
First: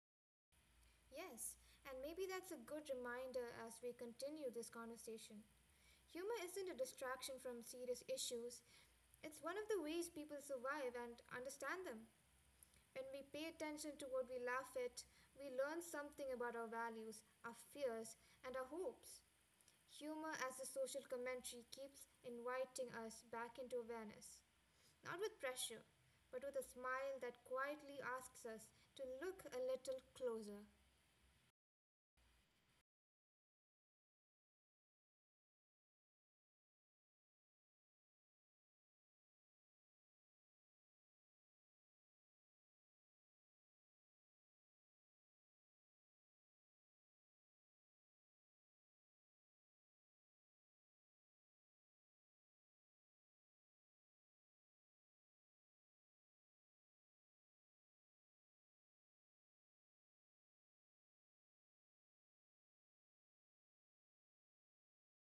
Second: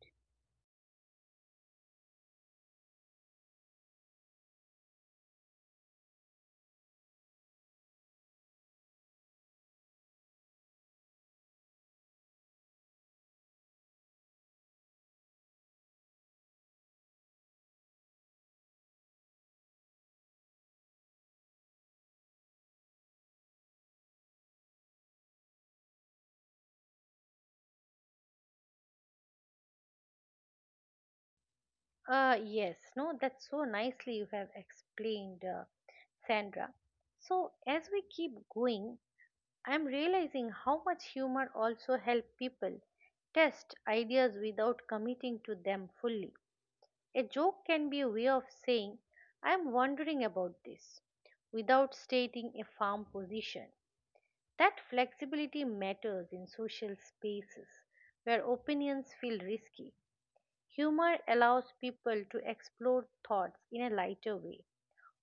[SPEAKER 2] Yes, and maybe that's a good reminder as we continue this conversation. Humor isn't a distraction from serious issues, it's one of the ways people survive and understand them. When we pay attention to what we laugh at, we learn something about our values, our fears, and our hopes. Humor as a social commentary keeps inviting us back into awareness. Not with pressure, but with a smile that quietly asks us to look a little closer.
[SPEAKER 1] Yes, no, that's so nicely you have explained, Sandra. So, as we keep going, I'm realizing how much humor also helps people test ideas without committing to them fully. A joke can be a way of saying, I'm wondering about this, without stating a firm position. That flexibility matters in social spaces where opinions feel risky. Humor allows people to explore thoughts in a lighter way,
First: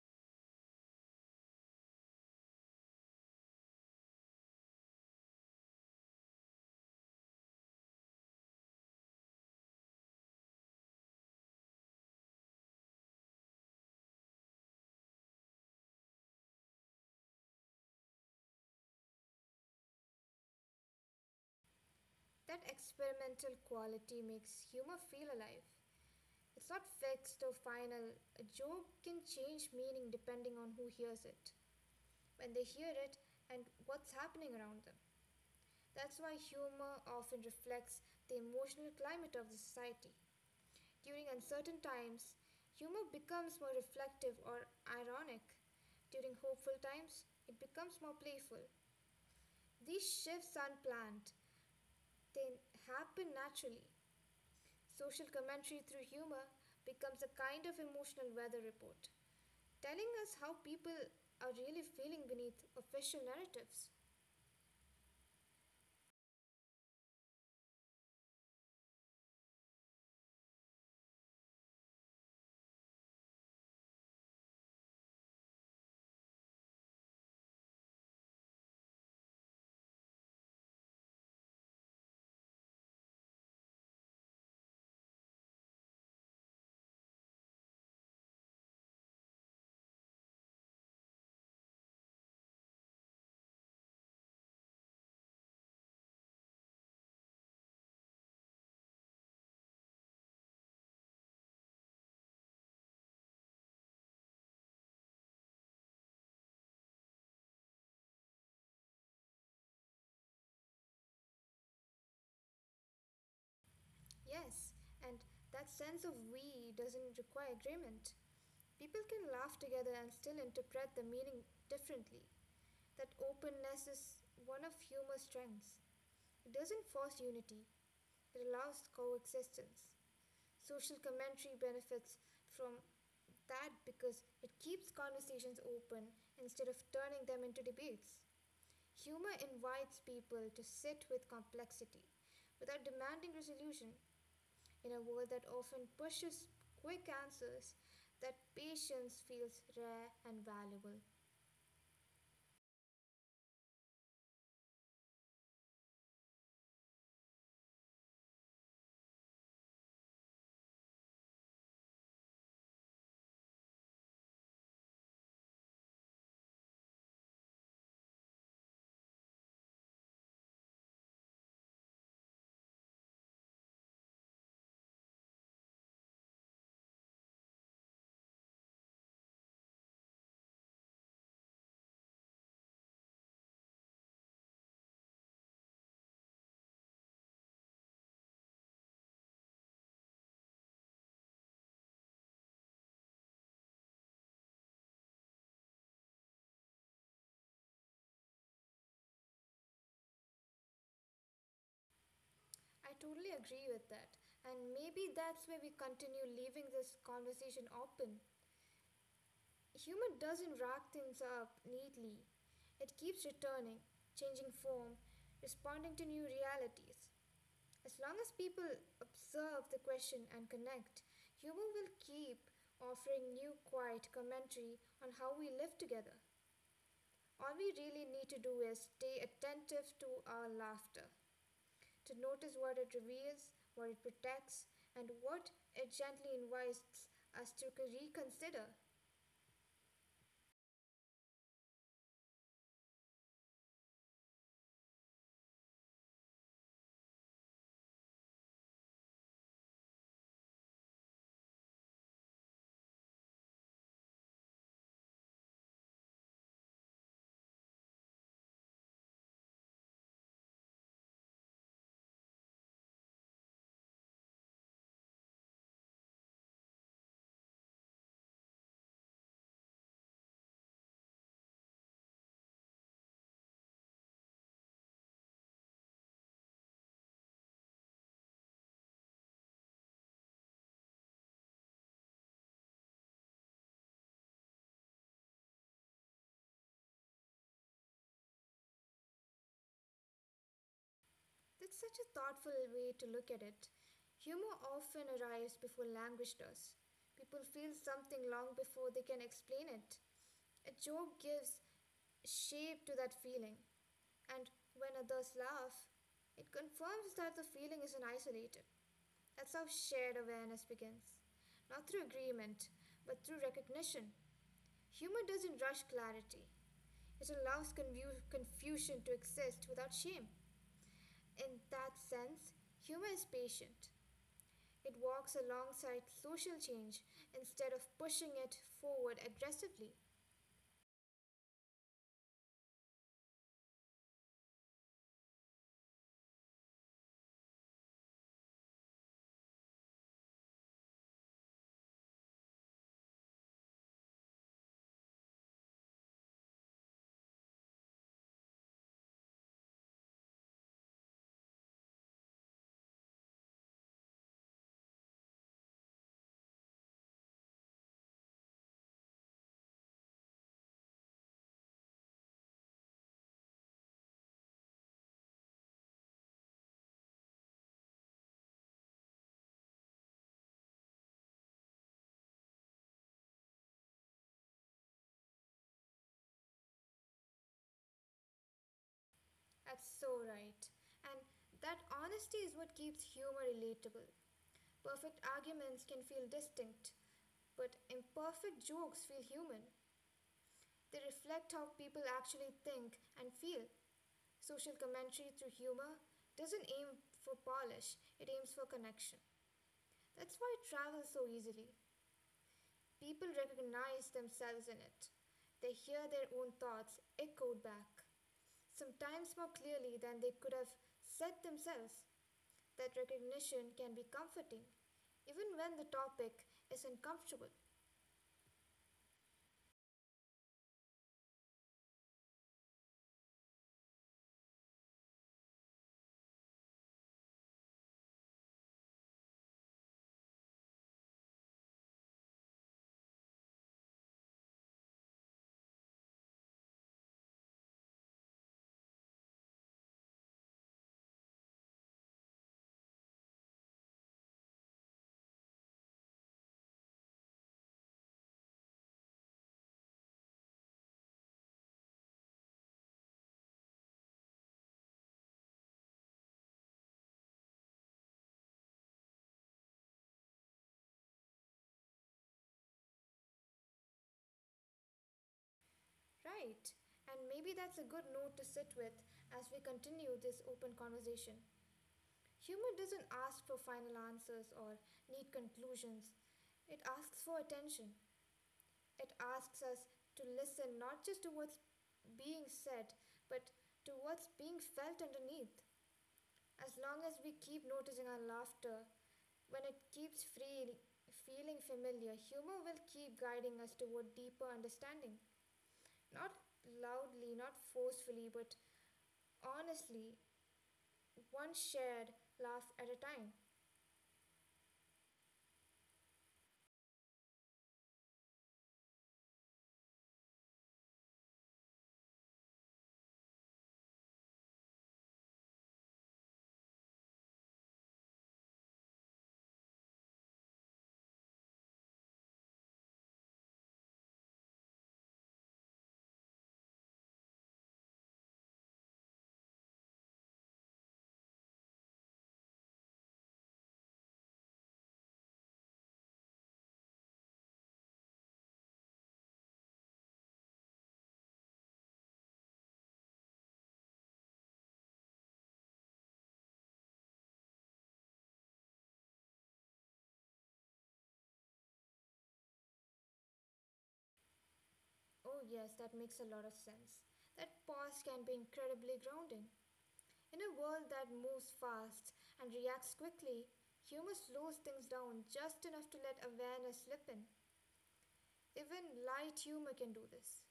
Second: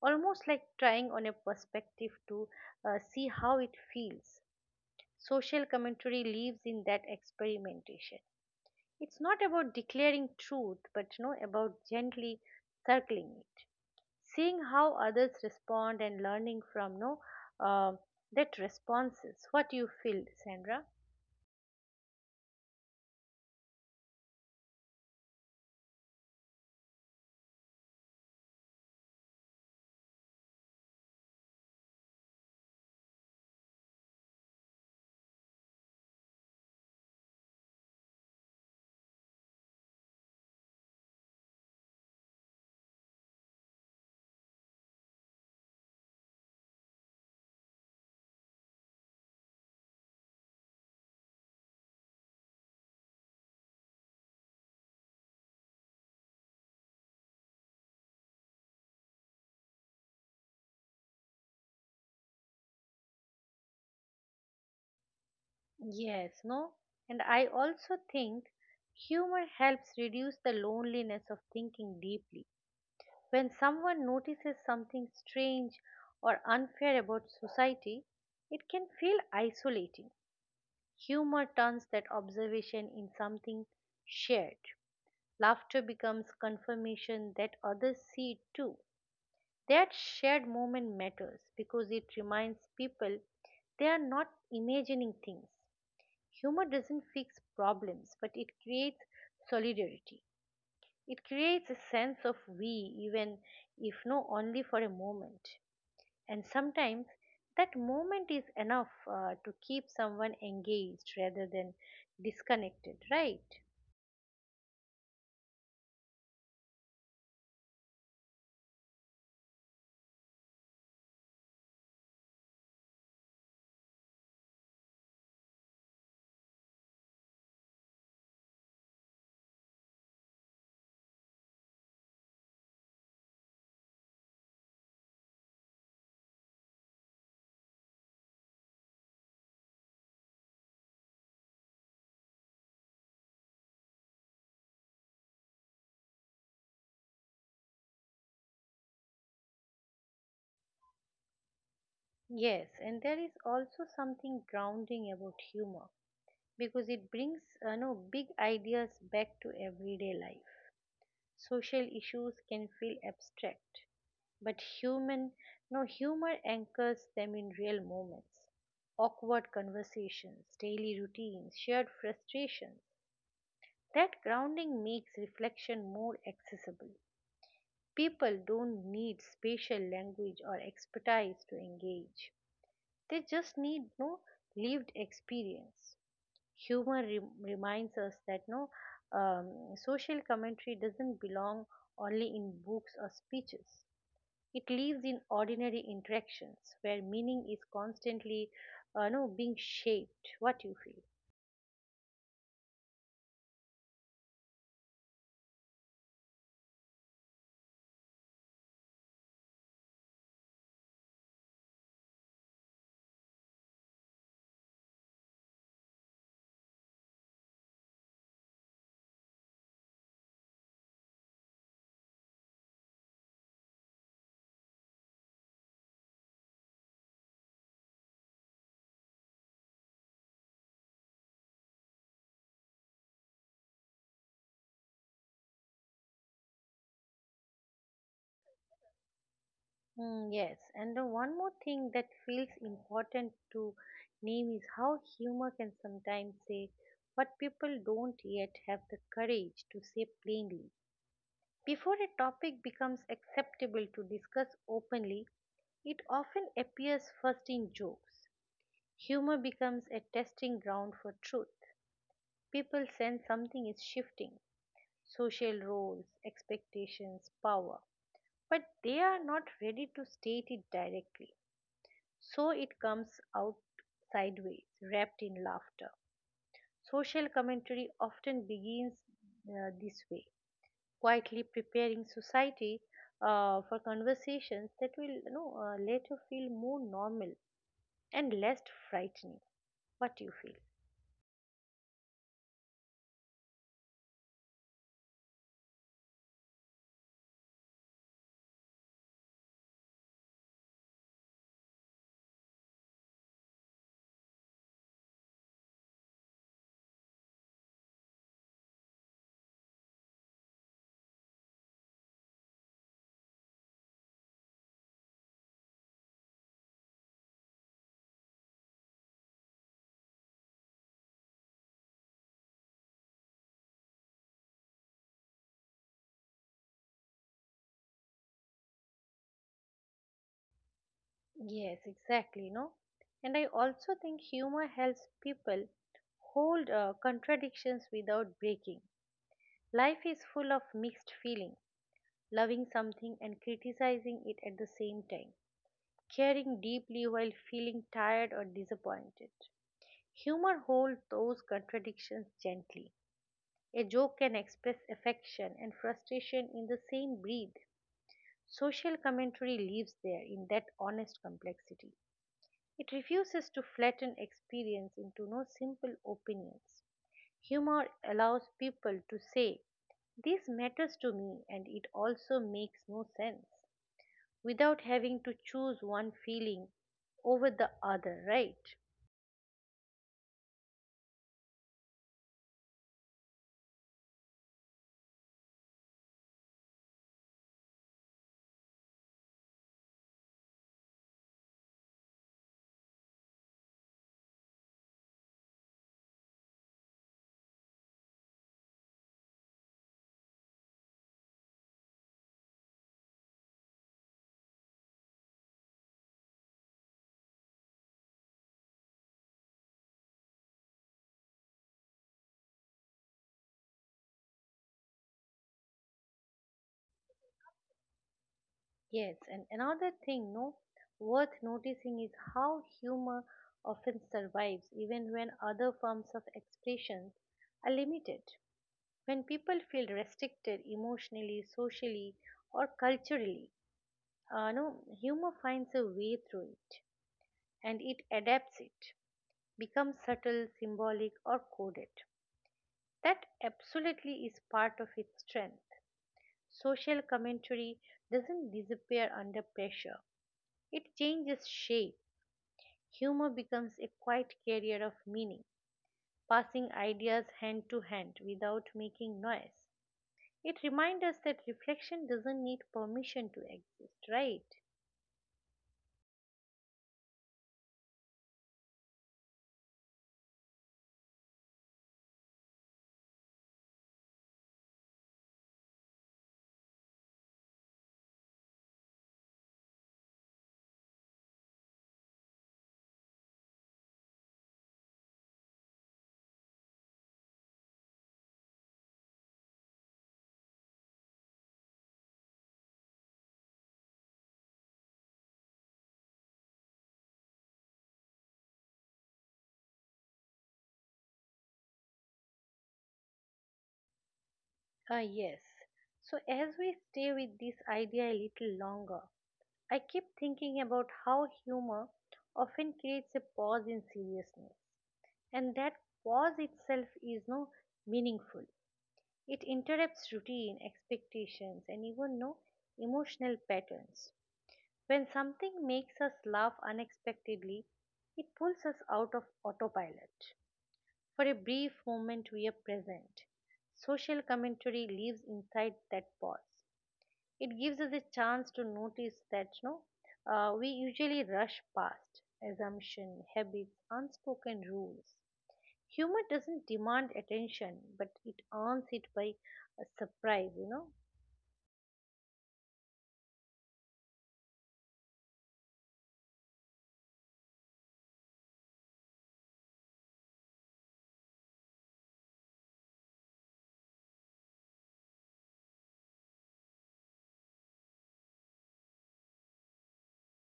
[SPEAKER 1] almost like trying on a perspective to see how it feels. Social commentary lives in that experimentation. It's not about declaring truth, but you know, about gently circling it, seeing how others respond and learning from you know, uh, that responses. What do you feel, Sandra?
[SPEAKER 2] That experimental quality makes humor feel alive. It's not fixed or final. A joke can change meaning depending on who hears it, when they hear it, and what's happening around them. That's why humor often reflects the emotional climate of the society. During uncertain times, humor becomes more reflective or ironic. During hopeful times, it becomes more playful. These shifts aren't planned, they happen naturally. Social commentary through humor becomes a kind of emotional weather report, telling us how people are really feeling beneath official narratives.
[SPEAKER 1] Yes, no? And I also think humor helps reduce the loneliness of thinking deeply. When someone notices something strange or unfair about society, it can feel isolating. Humor turns that observation in something shared. Laughter becomes confirmation that others see it too. That shared moment matters because it reminds people they are not imagining things. Humor doesn't fix problems, but it creates solidarity. It creates a sense of we, even if no only for a moment. And sometimes that moment is enough to keep someone engaged rather than disconnected, right?
[SPEAKER 2] Yes, and that sense of we doesn't require agreement. People can laugh together and still interpret the meaning differently. That openness is one of humor's strengths. It doesn't force unity, it allows coexistence. Social commentary benefits from that, because it keeps conversations open instead of turning them into debates. Humor invites people to sit with complexity without demanding resolution in a world that often pushes quick answers, that patience feels rare and valuable.
[SPEAKER 1] Yes, and there is also something grounding about humor because it brings no big ideas back to everyday life. Social issues can feel abstract, but human, no humor anchors them in real moments. Awkward conversations, daily routines, shared frustrations. That grounding makes reflection more accessible. People don't need spatial language or expertise to engage. They just need no lived experience. Reminds us that no social commentary doesn't belong only in books or speeches. It lives in ordinary interactions where meaning is constantly no, being shaped. What you feel?
[SPEAKER 2] I totally agree with that. And maybe that's why we continue leaving this conversation open. Humor doesn't rack things up neatly. It keeps returning, changing form, responding to new realities. As long as people observe the question and connect, humor will keep offering new quiet commentary on how we live together. All we really need to do is stay attentive to our laughter, to notice what it reveals, what it protects, and what it gently invites us to reconsider.
[SPEAKER 1] Mm, yes, and the one more thing that feels important to name is how humor can sometimes say what people don't yet have the courage to say plainly. Before a topic becomes acceptable to discuss openly, it often appears first in jokes. Humor becomes a testing ground for truth. People sense something is shifting, social roles, expectations, power, but they are not ready to state it directly. So it comes out sideways, wrapped in laughter. Social commentary often begins this way, quietly preparing society for conversations that will you know, later feel more normal and less frightening. What do you feel?
[SPEAKER 2] That's such a thoughtful way to look at it. Humor often arrives before language does. People feel something long before they can explain it. A joke gives shape to that feeling, and when others laugh, it confirms that the feeling isn't isolated. That's how shared awareness begins. Not through agreement, but through recognition. Humor doesn't rush clarity, it allows confusion to exist without shame. In that sense, humor is patient. It walks alongside social change instead of pushing it forward aggressively.
[SPEAKER 1] Yes, exactly, no? And I also think humor helps people hold contradictions without breaking. Life is full of mixed feelings, loving something and criticizing it at the same time, caring deeply while feeling tired or disappointed. Humor holds those contradictions gently. A joke can express affection and frustration in the same breath. Social commentary lives there in that honest complexity. It refuses to flatten experience into no simple opinions. Humor allows people to say, this matters to me and it also makes no sense, without having to choose one feeling over the other, right?
[SPEAKER 2] That's so right. And that honesty is what keeps humor relatable. Perfect arguments can feel distinct, but imperfect jokes feel human. They reflect how people actually think and feel. Social commentary through humor doesn't aim for polish, it aims for connection. That's why it travels so easily. People recognize themselves in it. They hear their own thoughts echoed back, sometimes more clearly than they could have said themselves. That recognition can be comforting, even when the topic is uncomfortable,
[SPEAKER 1] Yes, and another thing, no, worth noticing is how humor often survives even when other forms of expression are limited. When people feel restricted emotionally, socially, or culturally, no, humor finds a way through it and it adapts it, becomes subtle, symbolic, or coded. That absolutely is part of its strength. Social commentary doesn't disappear under pressure, it changes shape. Humor becomes a quiet carrier of meaning, passing ideas hand to hand without making noise. It reminds us that reflection doesn't need permission to exist, right?
[SPEAKER 2] right? And maybe that's a good note to sit with as we continue this open conversation. Humor doesn't ask for final answers or neat conclusions, it asks for attention. It asks us to listen not just to what's being said, but to what's being felt underneath. As long as we keep noticing our laughter, when it keeps free, feeling familiar, humor will keep guiding us toward deeper understanding. Not loudly, not forcefully, but honestly, one shared laugh at a time.
[SPEAKER 1] Ah, yes. So, as we stay with this idea a little longer, I keep thinking about how humor often creates a pause in seriousness, and that pause itself is no meaningful. It interrupts routine, expectations, and even no emotional patterns. When something makes us laugh unexpectedly, it pulls us out of autopilot. For a brief moment, we are present. Social commentary lives inside that pause. It gives us a chance to notice that no we usually rush past assumption habits unspoken rules. Humor doesn't demand attention but it earns it by a surprise, you know.
[SPEAKER 2] Oh, yes, that makes a lot of sense. That pause can be incredibly grounding. In a world that moves fast and reacts quickly, humor slows things down just enough to let awareness slip in. Even light humor can do this.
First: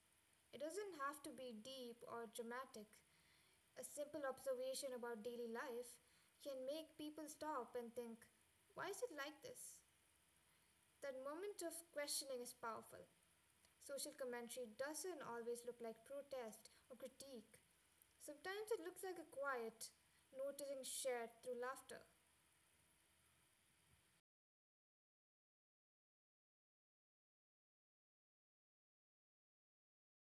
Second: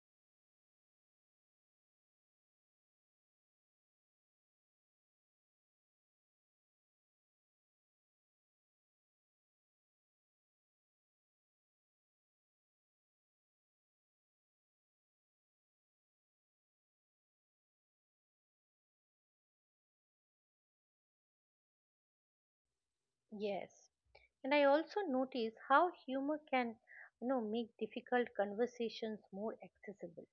[SPEAKER 2] It doesn't have to be deep or dramatic. A simple observation about daily life can make people stop and think, why is it like this? That moment of questioning is powerful. Social commentary doesn't always look like protest or critique. Sometimes it looks like a quiet, noticing shared through laughter.
[SPEAKER 1] Yes, and I also notice how humor can, you know, make difficult conversations more accessible.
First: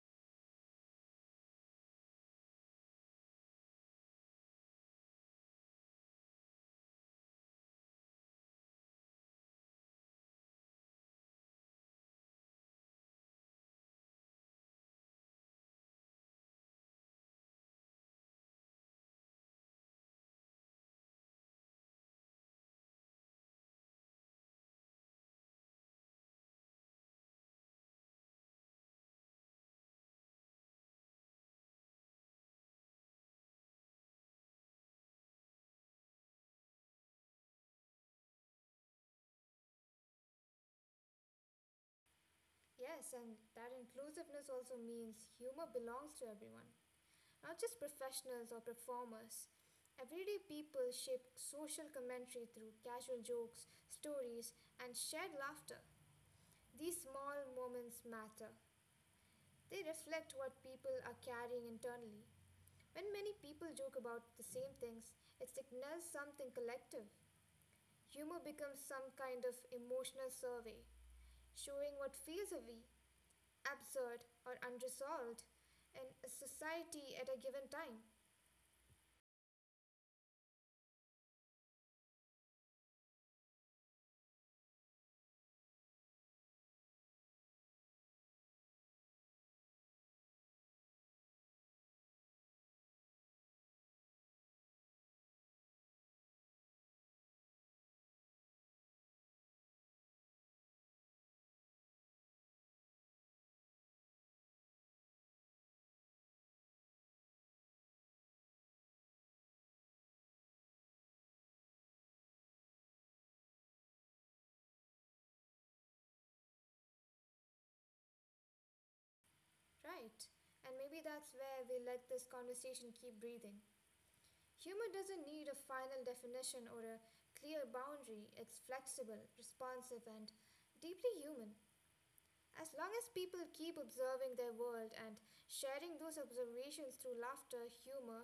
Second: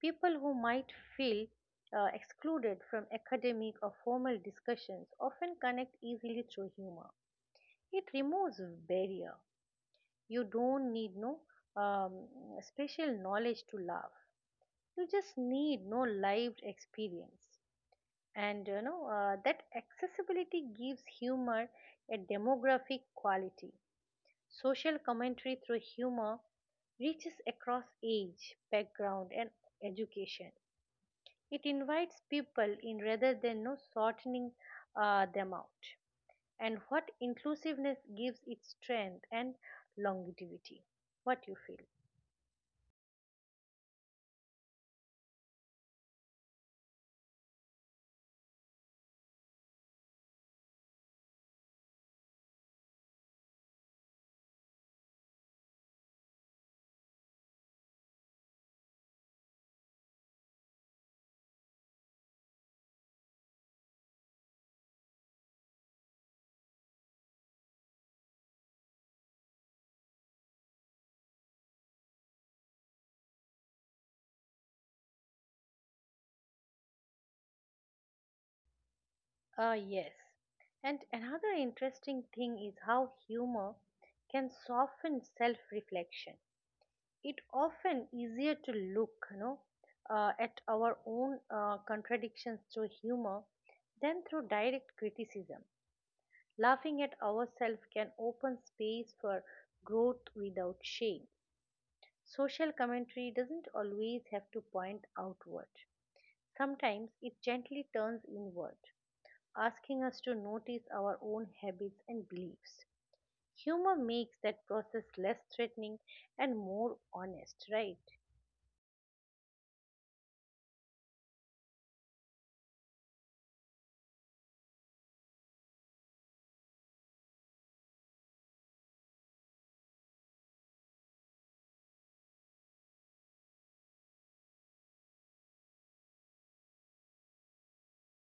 [SPEAKER 1] People who might feel excluded from academic or formal discussions often connect easily through humor. It removes barrier. You don't need no um, special knowledge to laugh. You just need no lived experience. And you know that accessibility gives humor a demographic quality. Social commentary through humor reaches across age, background, and education. It invites people in rather than no sorting them out. And what inclusiveness gives its strength and longevity. What you feel?
[SPEAKER 2] Yes, and that inclusiveness also means humor belongs to everyone, not just professionals or performers. Everyday people shape social commentary through casual jokes, stories, and shared laughter. These small moments matter. They reflect what people are carrying internally. When many people joke about the same things, it signals something collective. Humor becomes some kind of emotional survey, showing what feels heavy, absurd, or unresolved in a society at a given time,
[SPEAKER 1] Yes. And another interesting thing is how humor can soften self reflection. It often easier to look, you know, at our own contradictions through humor than through direct criticism. Laughing at ourselves can open space for growth without shame. Social commentary doesn't always have to point outward. Sometimes it gently turns inward asking us to notice our own habits and beliefs. Humor makes that process less threatening and more honest, right?
[SPEAKER 2] right? And maybe that's where we let this conversation keep breathing. Humor doesn't need a final definition or a clear boundary, it's flexible, responsive, and deeply human. As long as people keep observing their world and sharing those observations through laughter, humor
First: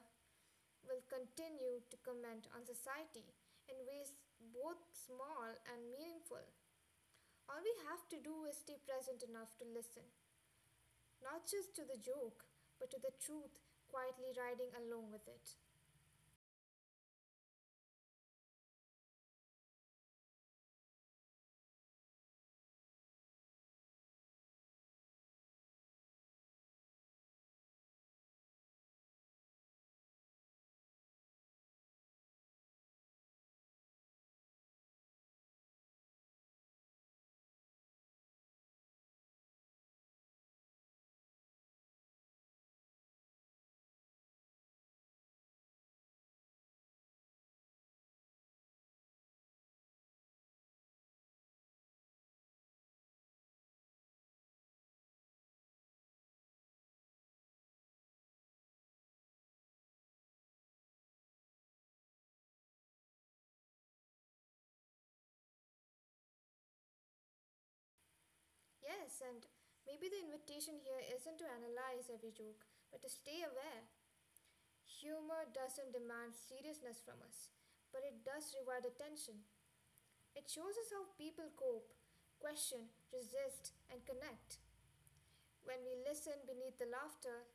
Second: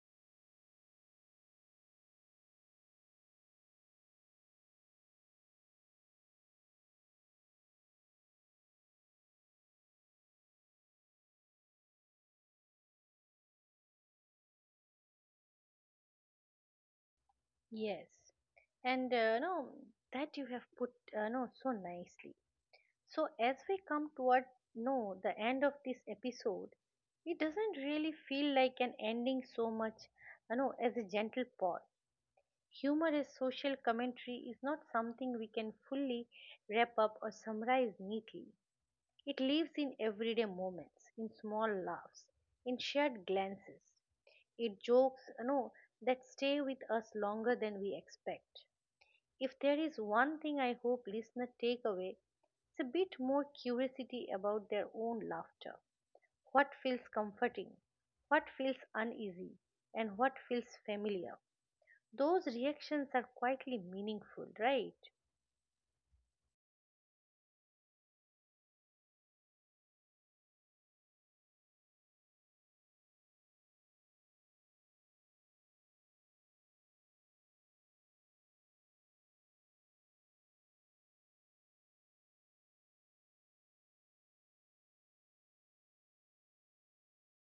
[SPEAKER 2] will continue to comment on society in ways both small and meaningful. All we have to do is stay present enough to listen, not just to the joke, but to the truth quietly riding along with it.
[SPEAKER 1] Yes. And no, that you have put no so nicely. So as we come toward no the end of this episode, it doesn't really feel like an ending so much, you know, as a gentle pause. Humor as social commentary is not something we can fully wrap up or summarize neatly. It lives in everyday moments, in small laughs, in shared glances, in jokes you know, that stay with us longer than we expect. If there is one thing I hope listeners take away, it's a bit more curiosity about their own laughter. What feels comforting, what feels uneasy, and what feels familiar. Those reactions are quietly meaningful, right?
[SPEAKER 2] Yes, and maybe the invitation here isn't to analyze every joke, but to stay aware. Humor doesn't demand seriousness from us, but it does reward attention. It shows us how people cope, question, resist, and connect. When we listen beneath the laughter,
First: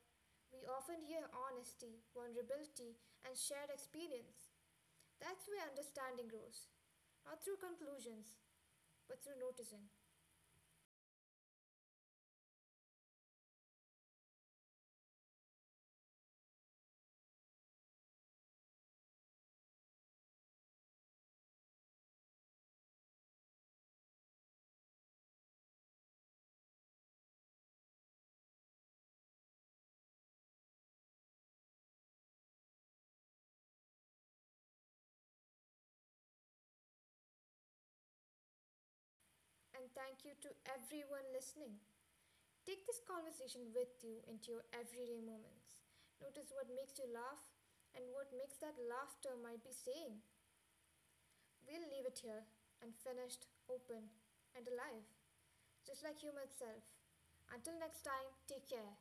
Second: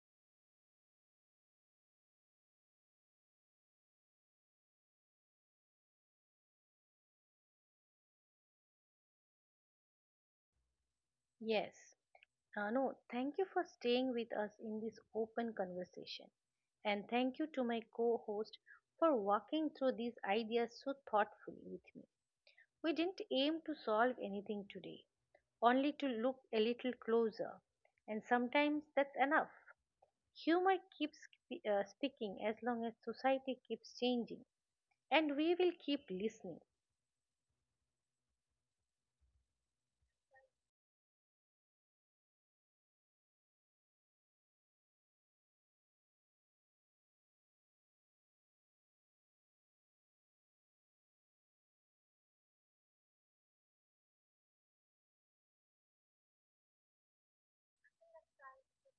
[SPEAKER 2] we often hear honesty, vulnerability, and shared experience. That's where understanding grows. Not through conclusions, but through noticing.
[SPEAKER 1] Yes, no, thank you for staying with us in this open conversation. And thank you to my co host for walking through these ideas so thoughtfully with me. We didn't aim to solve anything today, only to look a little closer. And sometimes that's enough. Humor keeps speaking as long as society keeps changing, and we will keep listening.
[SPEAKER 2] And thank you to everyone listening. Take this conversation with you into your everyday moments. Notice what makes you laugh and what makes that laughter might be saying. We'll leave it here, unfinished, open, and alive. Just like humor itself. Until next time, take care.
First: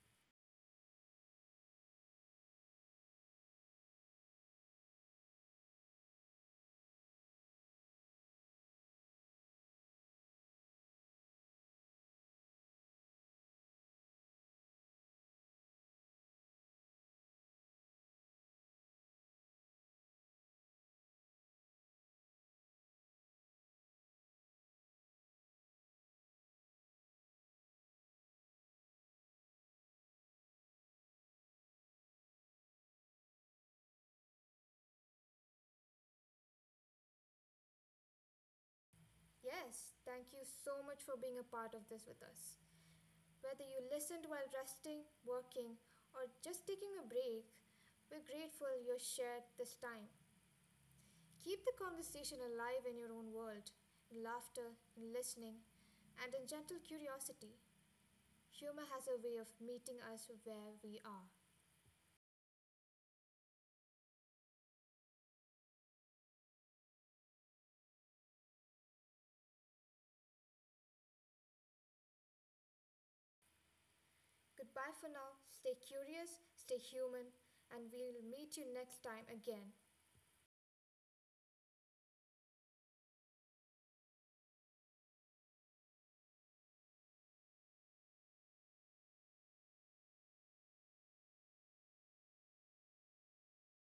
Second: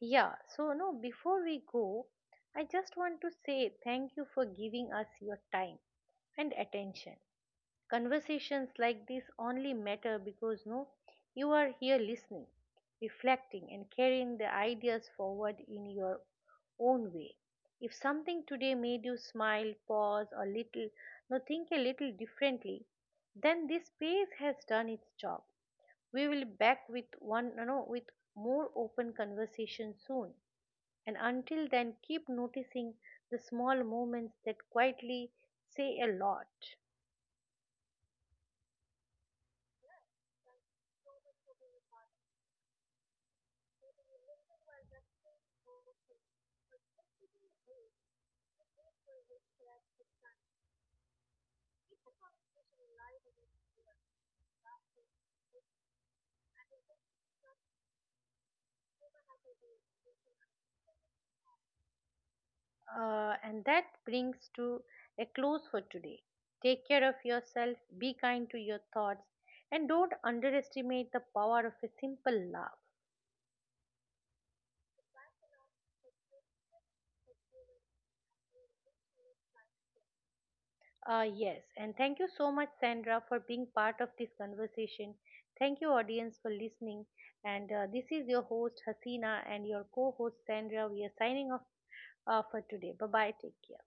[SPEAKER 1] Yeah, so no, before we go, I just want to say thank you for giving us your time and attention. Conversations like this only matter because no, you are here listening, reflecting, and carrying the ideas forward in your own way. If something today made you smile, pause, or little, no, think a little differently, then this space has done its job. We will back with one, you know, with more open conversation soon, and until then keep noticing the small moments that quietly say a lot.
[SPEAKER 2] Yes, thank you so much for being a part of this with us. Whether you listened while resting, working, or just taking a break, we're grateful you shared this time. Keep the conversation alive in your own world, in laughter, in listening, and in gentle curiosity. Humor has a way of meeting us where we are.
[SPEAKER 1] And that brings to a close for today. Take care of yourself, be kind to your thoughts, and don't underestimate the power of a simple laugh.
[SPEAKER 2] Goodbye for now. Stay curious, stay human, and we'll meet you next time again.
[SPEAKER 1] Yes, and thank you so much, Sandra, for being part of this conversation. Thank you, audience, for listening. And this is your host, Hasina, and your co host, Sandra. We are signing off for today. Bye bye. Take care.